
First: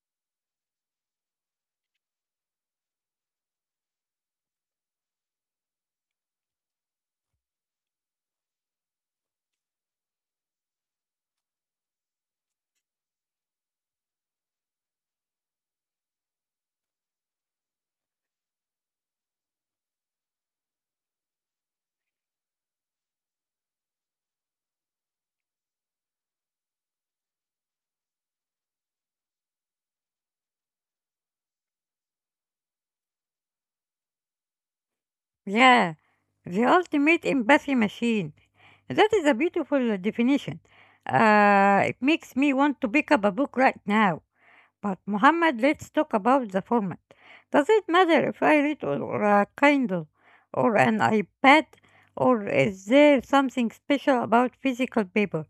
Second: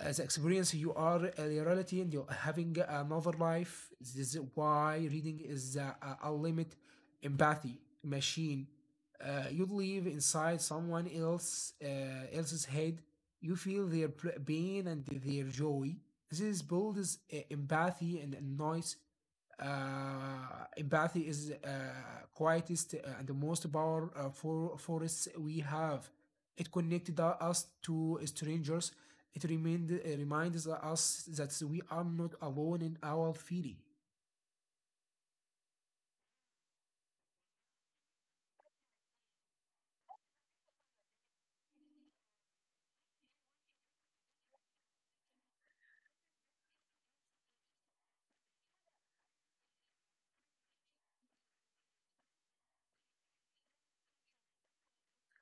the experience. You are a reality and you're having another life. This is why reading is a limit empathy machine. You live inside someone else's head. You feel their pain and their joy. This is built as empathy and noise. Empathy is quietest and the most powerful force we have. It connected us to strangers. It reminds us that we are not alone in our feeling.
Yeah, the ultimate empathy machine. That is a beautiful definition. It makes me want to pick up a book right now. But Muhammad, let's talk about the format. Does it matter if I read or a Kindle or an iPad, or is there something special about physical paper?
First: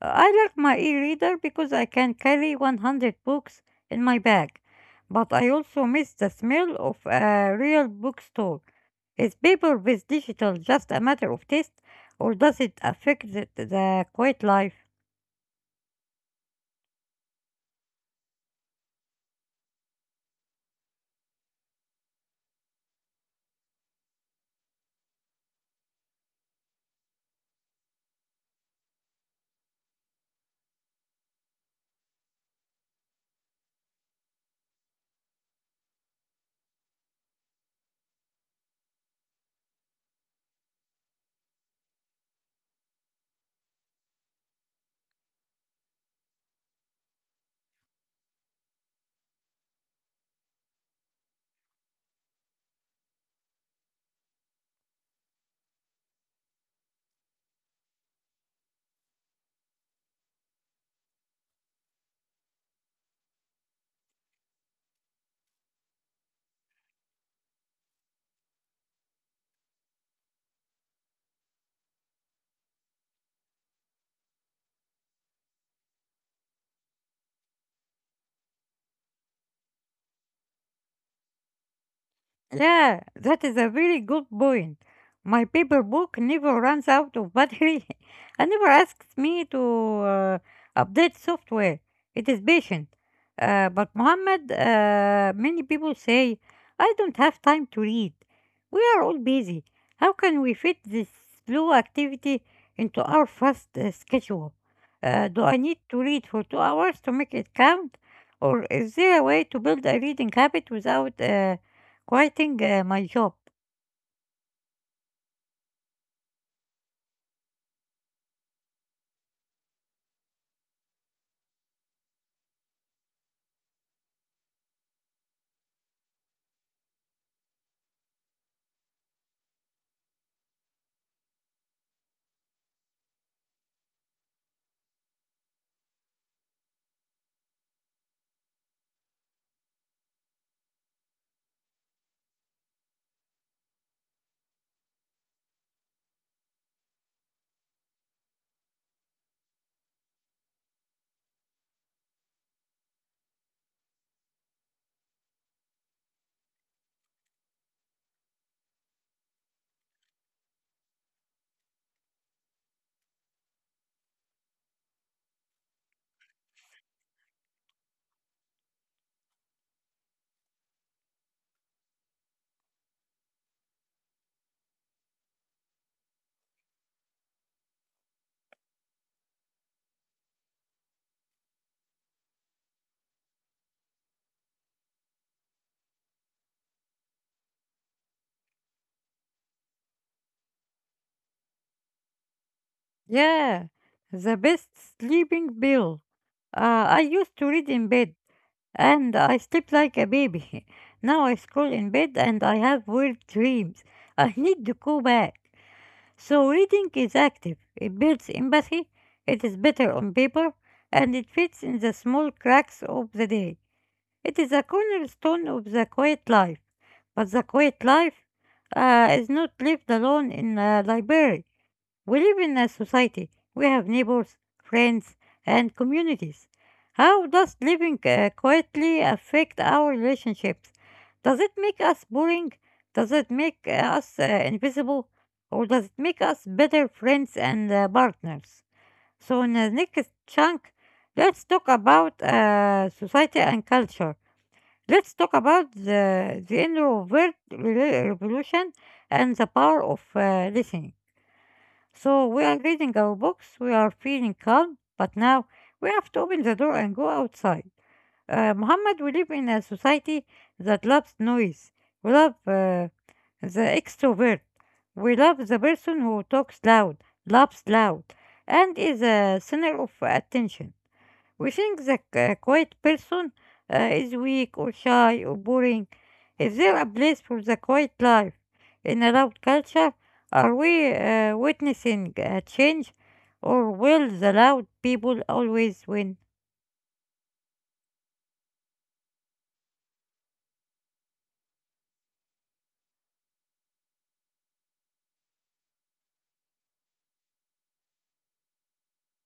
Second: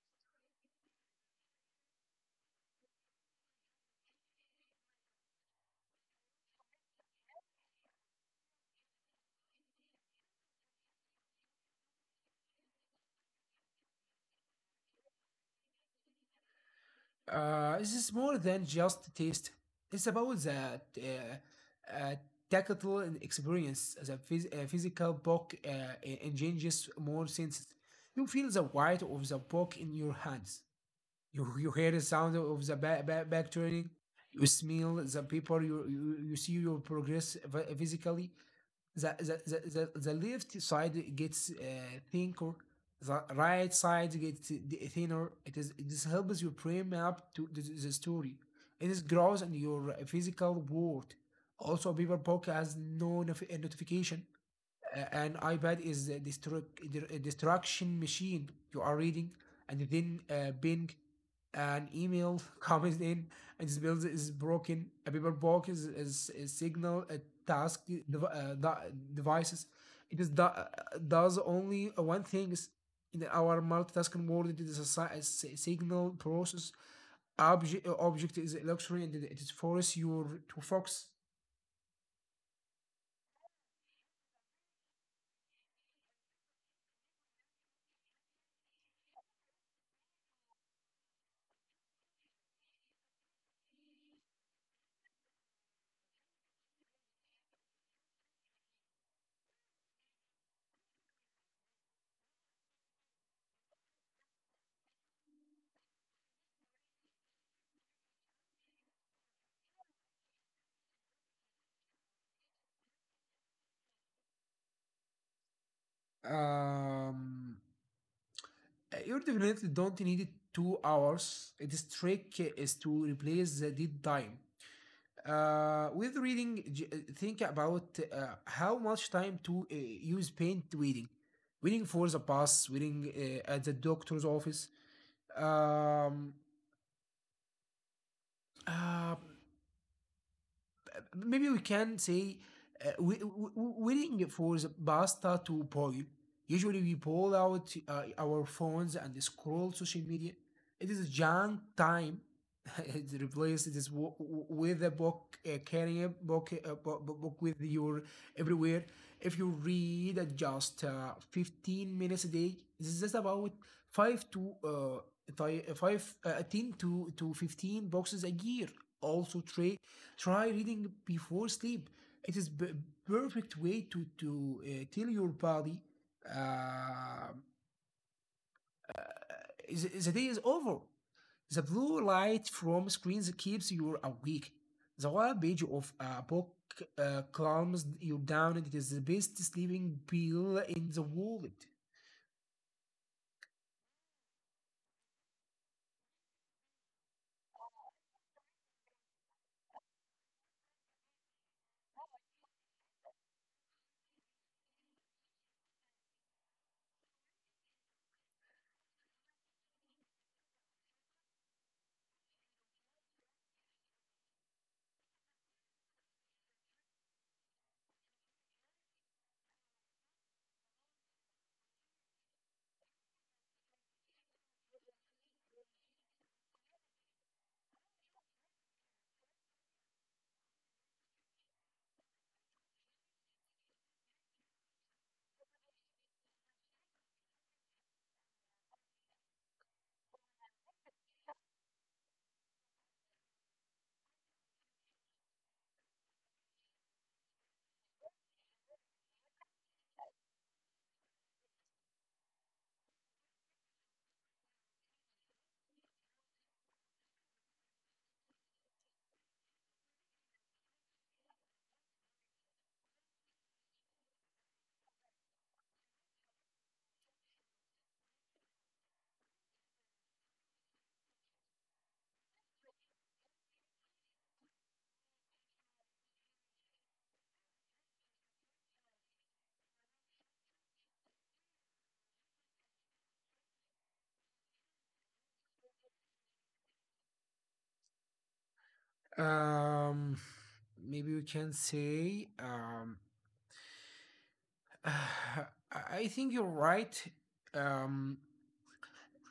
I like my e-reader because I can carry 100 books in my bag, but I also miss the smell of a real bookstore. Is paper with digital just a matter of taste, or does it affect the quiet life?
This is more than just taste. It's about that tactile experience. The physical book engages more senses. You feel the weight of the book in your hands. You hear the sound of the back turning. You smell the paper. You see your progress physically. The left side gets thinner, the right side gets thinner. It is this helps you brain up to the story. It is grows in your physical world. Also people has no notification. An iPad is a destruction machine. You are reading, and then Bing, an email comes in, and this build is broken. A paper box is signal a task devices. It does only one thing. Is in our multitasking world, it is a signal process. Object object is a luxury, and it is force you to focus.
Yeah, that is a very good point. My paper book never runs out of battery and never asks me to update software. It is patient. But Muhammad, many people say, I don't have time to read. We are all busy. How can we fit this slow activity into our fast schedule? Do I need to read for 2 hours to make it count? Or is there a way to build a reading habit without quitting my job.
Um, You definitely don't need it 2 hours. This trick is to replace the dead time. With reading, think about how much time to you spend reading waiting for the bus, waiting at the doctor's office. Um, uh, Maybe we can say waiting for the pasta to boil. Usually we pull out our phones and scroll social media. It is a junk time. It replaces this with a book. Carrying a book with your everywhere. If you read at just 15 minutes a day, this is about 5 to uh, thi- 5 uh, 10 to 15 boxes a year. Also try reading before sleep. It is perfect way to tell your body uh, the day is over. The blue light from screens keeps you awake. The whole page of a book calms you down, and it is the best sleeping pill in the world.
Yeah, the best sleeping pill. I used to read in bed and I sleep like a baby. Now I scroll in bed and I have weird dreams. I need to go back. So reading is active. It builds empathy. It is better on paper and it fits in the small cracks of the day. It is a cornerstone of the quiet life. But the quiet life is not lived alone in a library. We live in a society. We have neighbors, friends, and communities. How does living quietly affect our relationships? Does it make us boring? Does it make us invisible? Or does it make us better friends and partners? So, in the next chunk, let's talk about society and culture. Let's talk about the introvert revolution and the power of listening. So we are reading our books, we are feeling calm, but now we have to open the door and go outside. Muhammad, we live in a society that loves noise. We love the extrovert. We love the person who talks loud, laughs loud, and is a center of attention. We think that a quiet person is weak or shy or boring. Is there a place for the quiet life in a loud culture? Are we witnessing a change or will the loud people always win?
Um, Maybe we can say, I think you're right. Um,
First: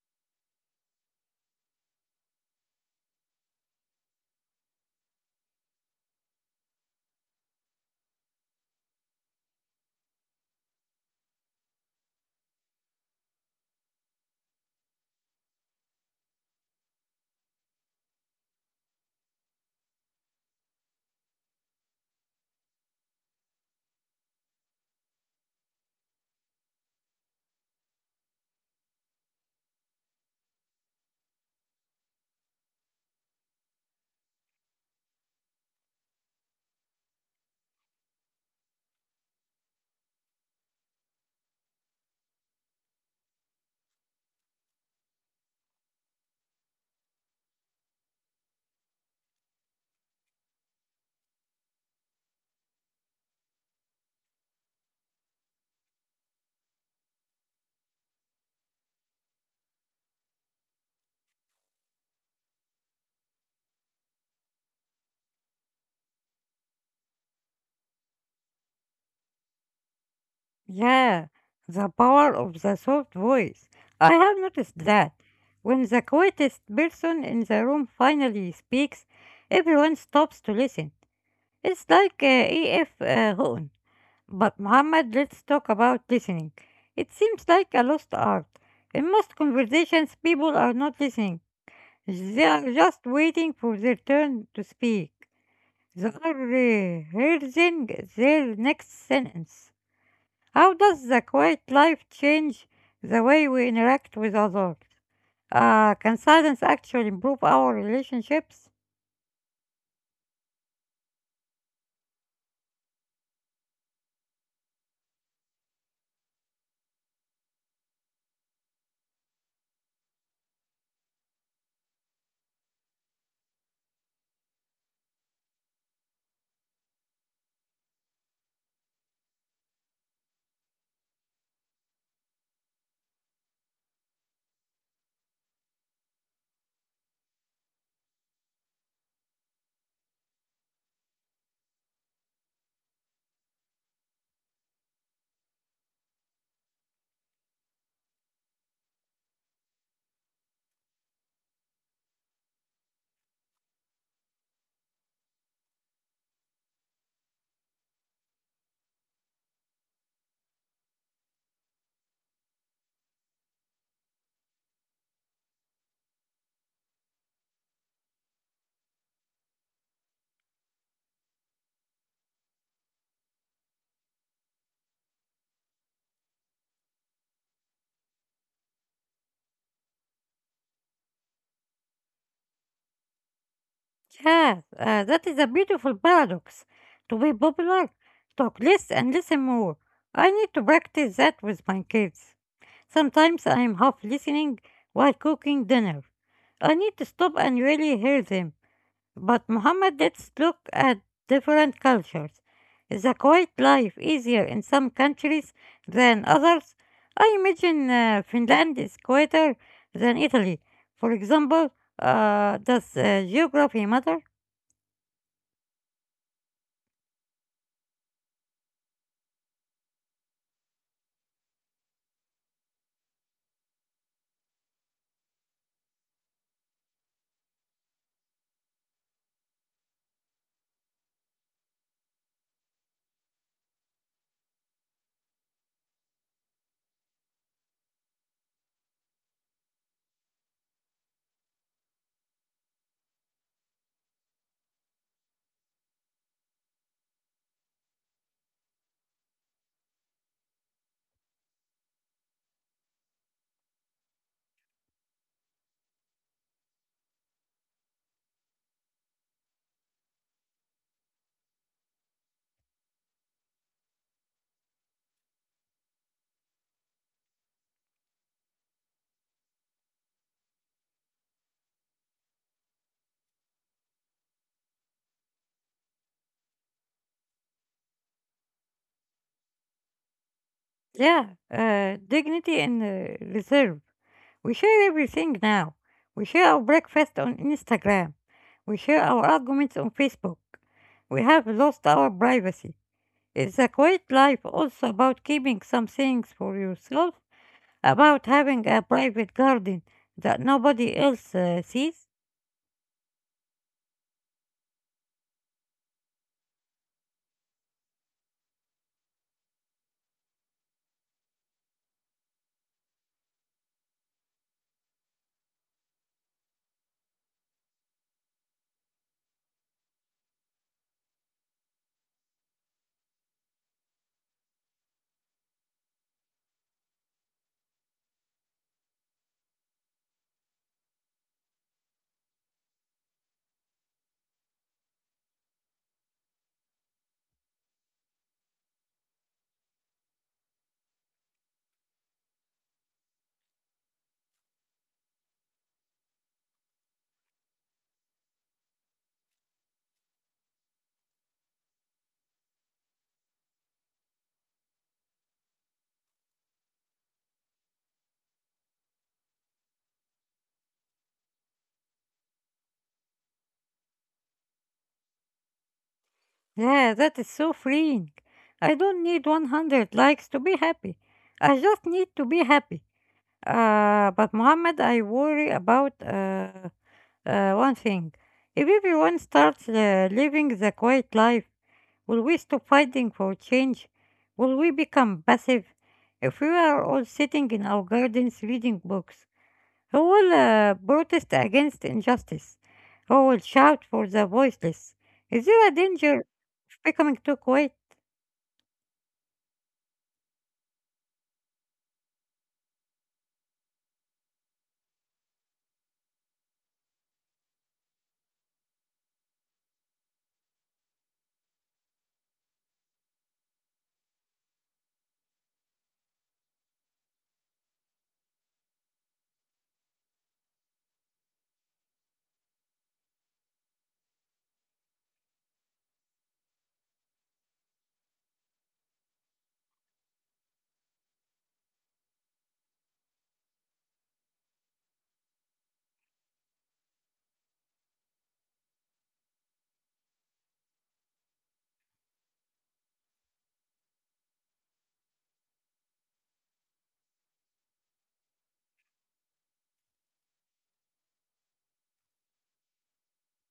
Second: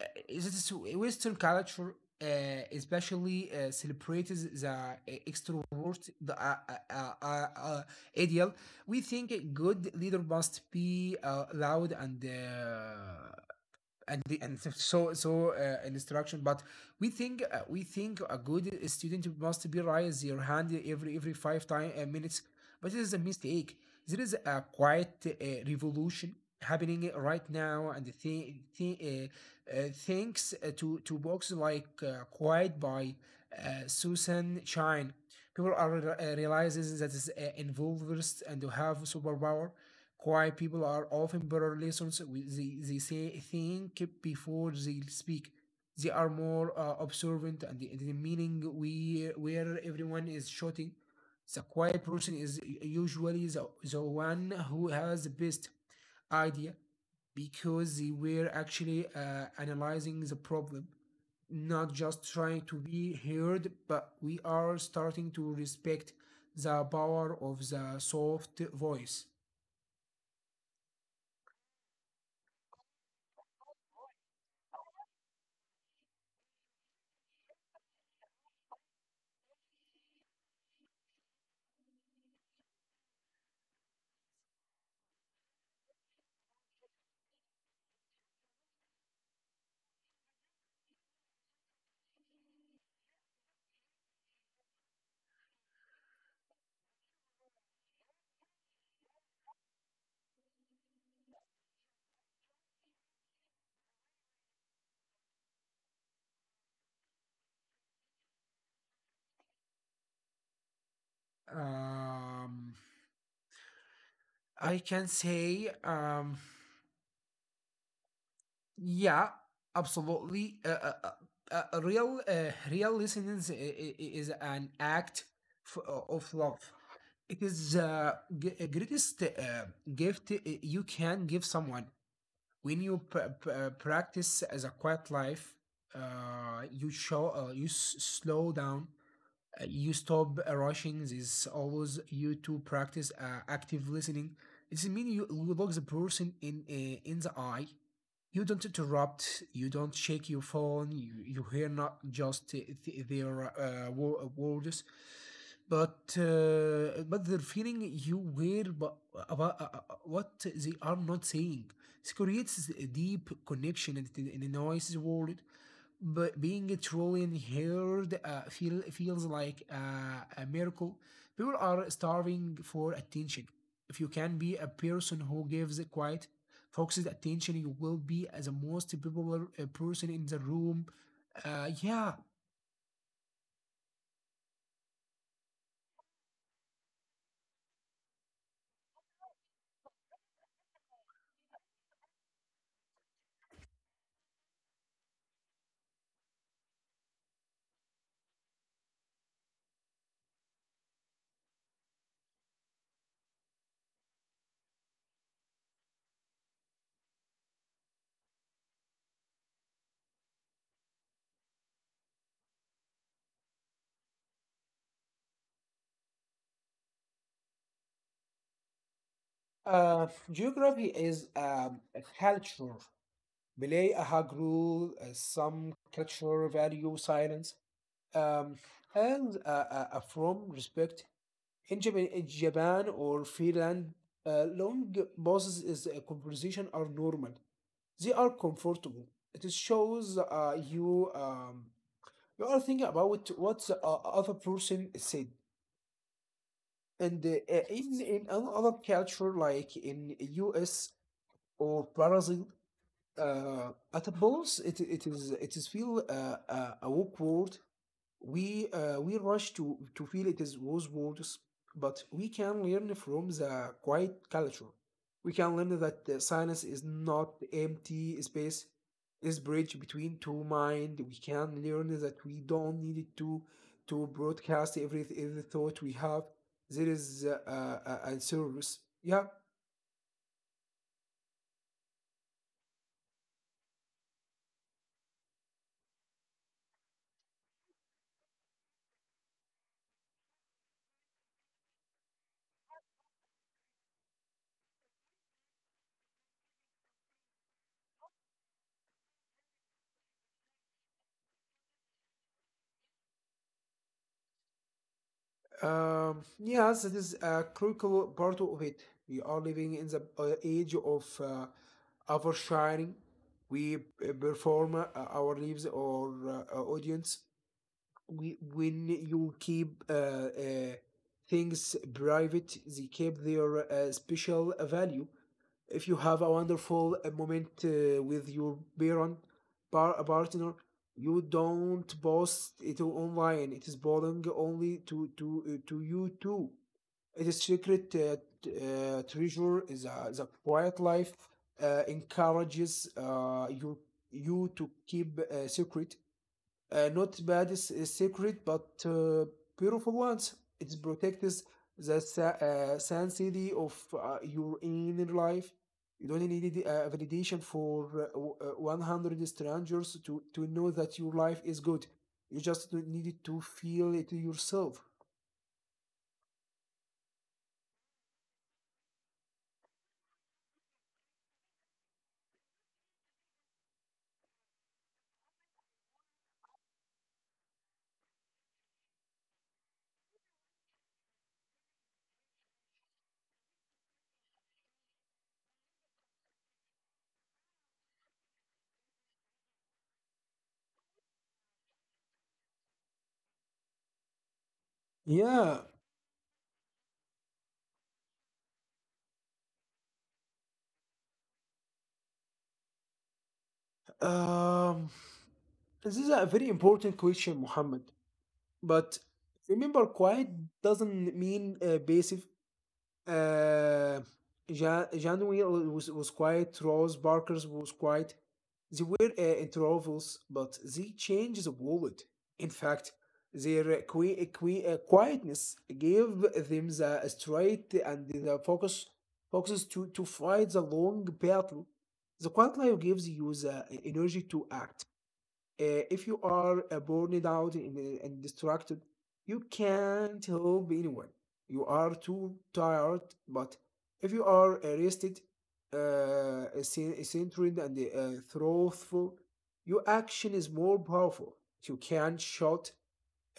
Is it Western culture uh, especially celebrates the extrovert, the uh, uh, uh, ideal. We think a good leader must be loud and and so instruction. But we think a good student must be raise your hand every five time minutes. But it is a mistake. There is a quiet revolution happening right now, and thanks to books like quiet by Susan Shine. People are realizes that is involvers and to have superpower. Quiet people are often better listeners. They say think before they speak. They are more observant and the meaning we where everyone is shouting. The quiet person is usually the one who has the best idea, because they were actually analyzing the problem, not just trying to be heard. But we are starting to respect the power of the soft voice.
Yeah, the power of the soft voice. I have noticed that. When the quietest person in the room finally speaks, everyone stops to listen. It's like E.F. Houghton. But Muhammad, let's talk about listening. It seems like a lost art. In most conversations, people are not listening. They are just waiting for their turn to speak. They are rehearsing their next sentence. How does the quiet life change the way we interact with others? Can silence actually improve our relationships?
Um, I can say, yeah, absolutely. Real listening is an act f- of love. It is the greatest gift you can give someone. When you practice as a quiet life, you slow down. You stop rushing. This is always you to practice active listening. It means you look the person in the eye. You don't interrupt. You don't check your phone. You hear not just words, but their feeling. You hear but about what they are not saying. This creates a deep connection in in the noisy world. But being truly heard feels like a miracle. People are starving for attention. If you can be a person who gives quiet, focuses attention, you will be as the most popular person in the room. Yeah.
Yes, that is a beautiful paradox. To be popular, talk less and listen more. I need to practice that with my kids. Sometimes I am half listening while cooking dinner. I need to stop and really hear them. But Muhammad, let's look at different cultures. Is a quiet life easier in some countries than others? I imagine Finland is quieter than Italy. For example, does geography matter?
Geography is a culture. Malay Ahag rule, some culture value silence, um, and from respect. In Japan or Finland, long pauses is a conversation are normal. They are comfortable. It shows you are thinking about what the other person said. And in another culture like in US or Brazil, at a pause it it is feel awkward. We rush to feel it is was worse, but we can learn from the quiet culture. We can learn that silence is not empty space, is bridge between two mind. We can learn that we don't need it to broadcast every thought we have. There is a service. Yeah.
Yeah, dignity and reserve. We share everything now. We share our breakfast on Instagram. We share our arguments on Facebook. We have lost our privacy. Is a quiet life also about keeping some things for yourself? About having a private garden that nobody else sees?
Yes, it is a critical part of it. We are living in the age of oversharing. We Perform our lives or our audience. When you keep things private, they keep their special value. If you have a wonderful moment with your partner, you don't post it online. It is belong only to to you too. It is secret treasure. Is a, the quiet life encourages you to keep secret, not bad is secret, but beautiful ones. It protects the sanctity of your inner life. You don't need validation for 100 strangers to know that your life is good. You just don't need to feel it yourself.
Yeah, that is so freeing. I don't need 100 likes to be happy. I just need to be happy. But Mohammed, I worry about one thing. If everyone starts living the quiet life, will we stop fighting for change? Will we become passive? If we are all sitting in our gardens reading books, who will protest against injustice? Who will shout for the voiceless? Is there a
Yeah.
danger of becoming too quiet?
Um, this is a very important question, Muhammad. But remember, quiet doesn't mean passive. Uh, Jan Janwy was quiet. Rose Barker's was quiet. They were in troubles, but they changed the world. In fact, their quietness gave them the strength and the focuses to fight the long battle. The quiet life gives you the energy to act. If you are burned out and distracted, you can't help anyone. You are too tired. But if you are rested, centered, and thoughtful, your action is more powerful. You can shout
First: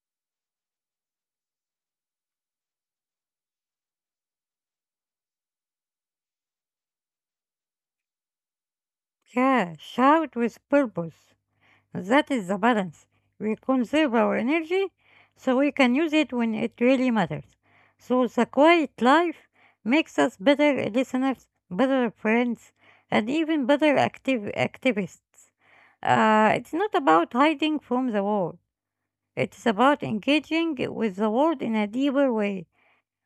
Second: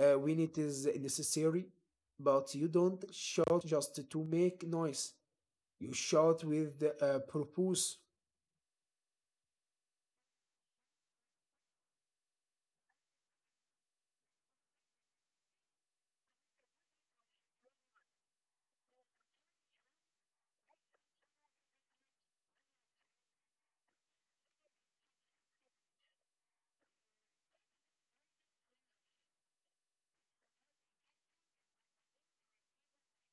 when it is necessary, but you don't shout just to make noise. You shout with purpose.
Yeah, shout with purpose. That is the balance. We conserve our energy so we can use it when it really matters. So the quiet life makes us better listeners, better friends, and even better active activists. It's not about hiding from the world. It's about engaging with the world in a deeper way.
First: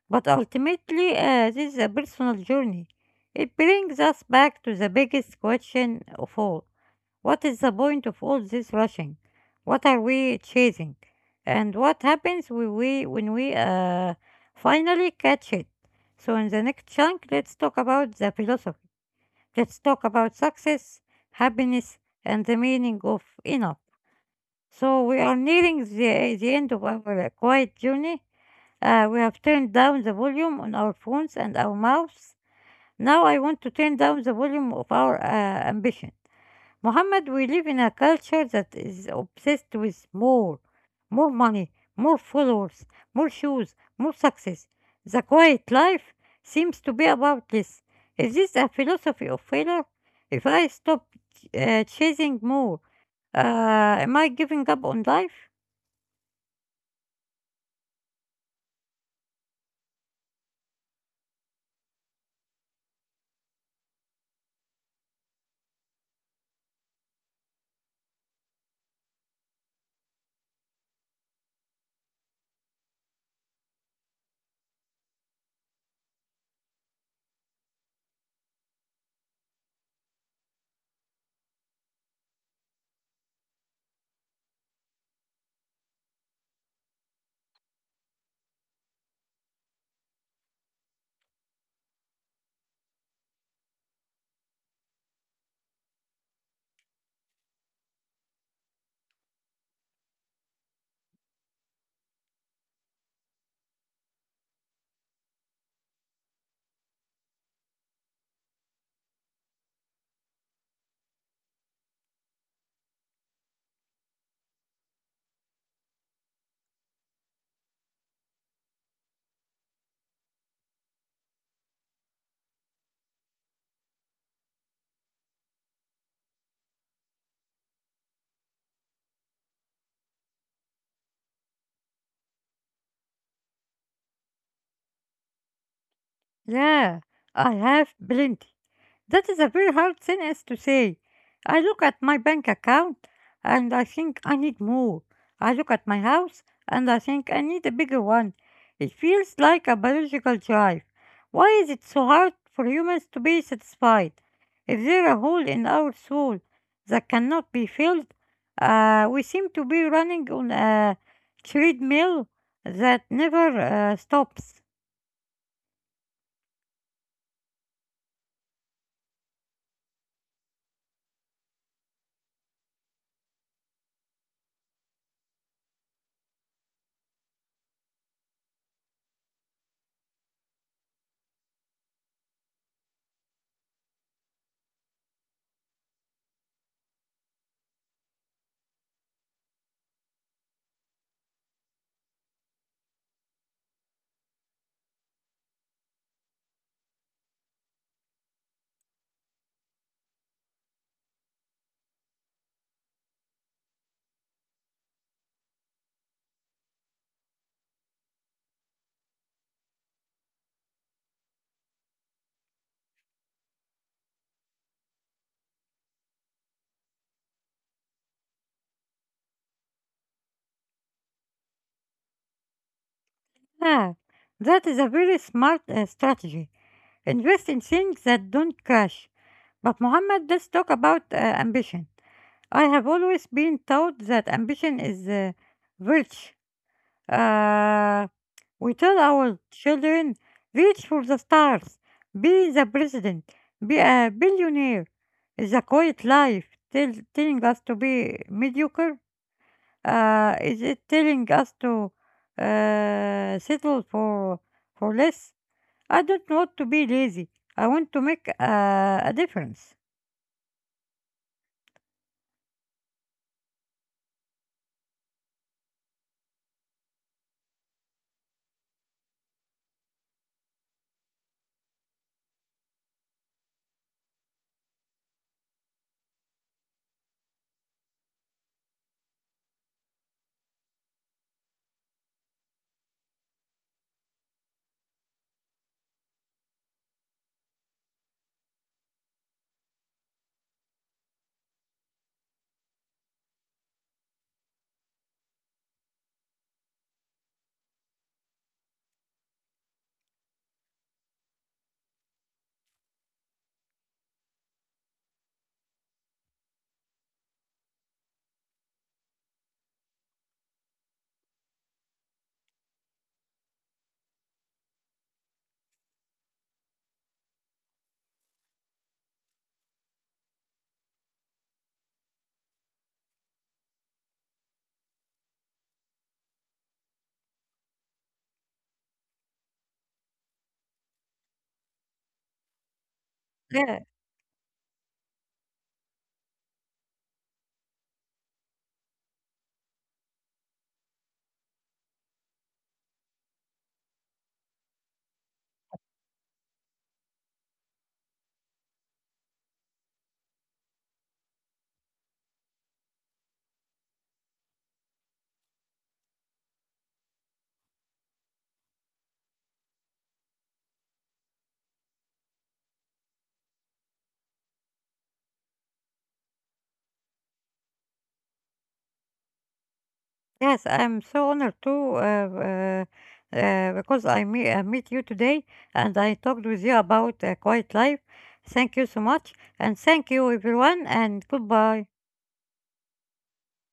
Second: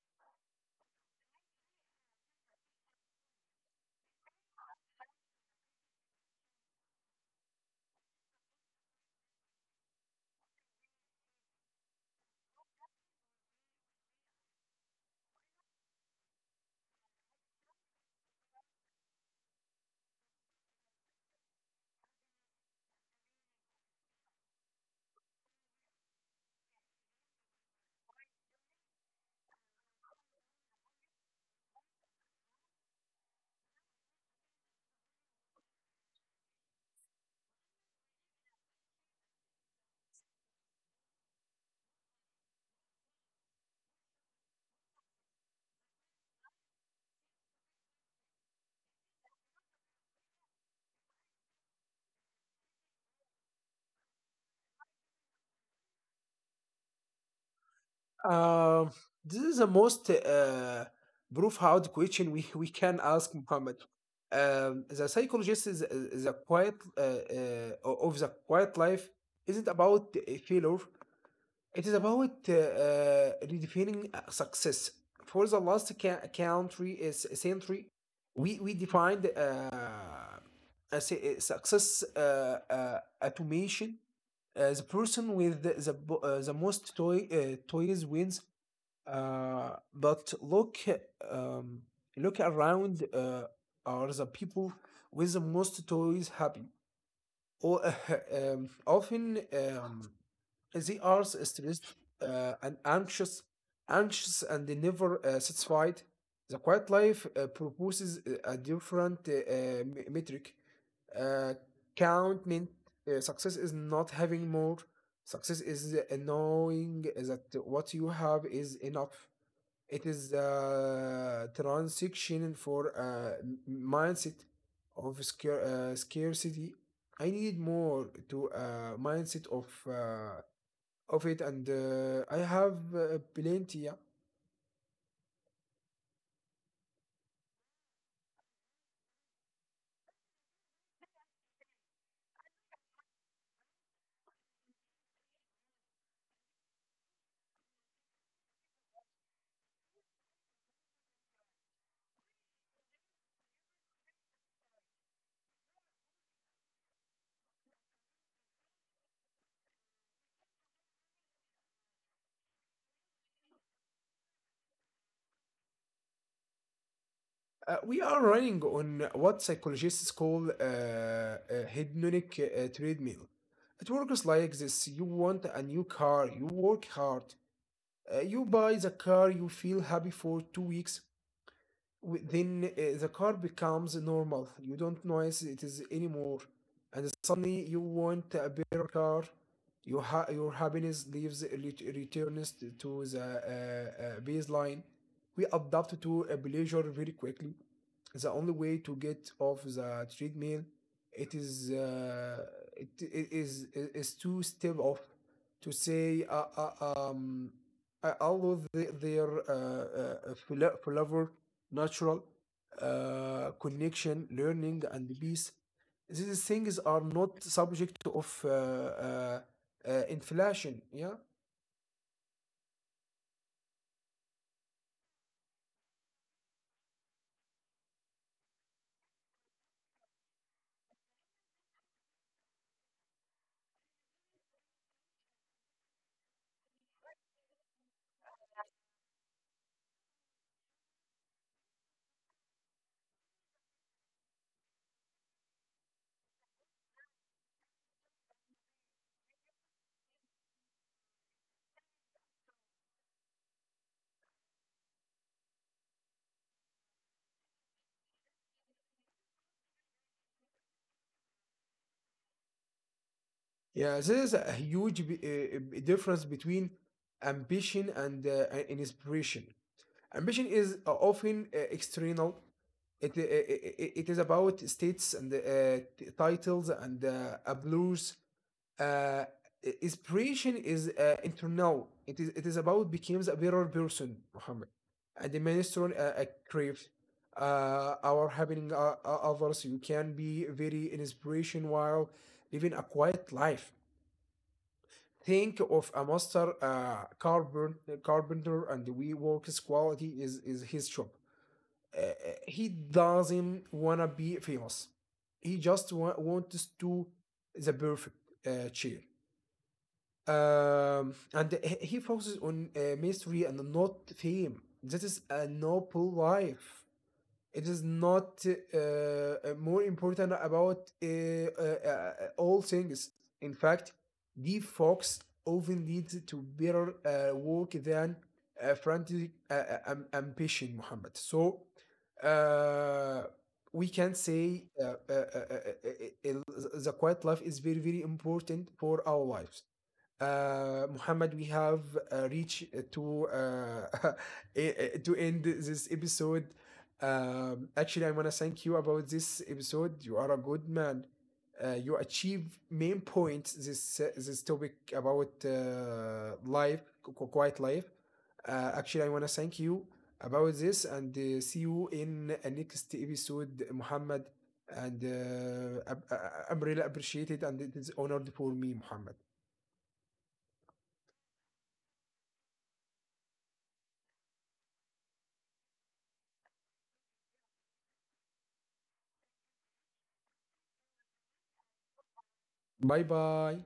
But ultimately, this is a personal journey. It brings us back to the biggest question of all. What is the point of all this rushing? What are we chasing? And what happens when we finally catch it? So, in the next chunk, let's talk about the philosophy. Let's talk about success, happiness, and the meaning of enough. So, we are nearing the end of our quiet journey. We have turned down the volume on our phones and our mouths. Now, I want to turn down the volume of our ambition. Mohammed, we live in a culture that is obsessed with more, more money, more followers, more shoes, more success. The quiet life seems to be about this. Is this a philosophy of failure? If I stop chasing more, am I giving up on life?
Um, this is the most proof hard question we can ask, Muhammad. The psychologist is a quiet of the quiet life isn't about a failure. It is about redefining success. For the last ca- country is century, we defined a success automation, the person with the, bo- the most toys wins. But look, um, look around. Are the people with the most toys happy? Or often they are stressed and anxious, anxious and they never satisfied. The quiet life proposes a different metric. Uh, Count meant success is not having more. Success is knowing that what you have is enough. It is a transition for a mindset of scarcity. I need more to a mindset of it, and I have plenty. Yeah.
Yeah, I have plenty. That is a very hard sentence to say. I look at my bank account and I think I need more. I look at my house and I think I need a bigger one. It feels like a biological drive. Why is it so hard for humans to be satisfied? Is there a hole in our soul that cannot be filled, we seem to be running on a treadmill that never stops.
We are running on what psychologists call a hedonic treadmill. It works like this: you want a new car, you work hard, you buy the car, you feel happy for 2 weeks, then the car becomes normal. You don't notice it is anymore, and suddenly you want a better car. Your happiness leaves returns to the baseline. We adapt to a pleasure very quickly. The only way to get off the treadmill, it is it, it is to step off, to say although they, they're fla- flavor natural connection, learning, and peace. These things are not subject of inflation. Yeah,
Ah, that is a very smart strategy. Invest in things that don't crash. But Mohammed, let's talk about ambition. I have always been taught that ambition is virtue. Uh, we tell our children, reach for the stars, be the president, be a billionaire. Is a quiet life telling us to be mediocre? Is it telling us to settle for less? I don't want to be lazy. I want to make a difference.
yeah. There is a huge difference between ambition and inspiration. Ambition is often external. It, I- It is about states and titles and applause. uh, Inspiration is internal. It is about becomes a better person, Muhammad, and the minister a crave our having others. You can be very inspiration while living a quiet life. Think of a master carbon carpenter, and we work his quality is his job. Uh, uh, he doesn't wanna be famous. He just wants to the perfect chair. And he focuses on mystery and not fame. That is a noble life. It is not more important about all things. In fact, the fox often leads to better work than frantic ambition, Muhammad. So, uh,
Yeah,
we can say the quiet life is very, very important for our lives. Muhammad, we have reached to to end this episode. Actually, I want to thank you about this episode. You are a good man. You achieve main points this this topic about quiet life. Actually, I want to thank you about this, and see you in a next episode, Muhammad. And I'm really appreciated and it is honored for me, Muhammad.
yes, I'm so honored too because I meet you today and I talked with you about quiet life. Thank you so much and thank you everyone and goodbye.
Bye bye.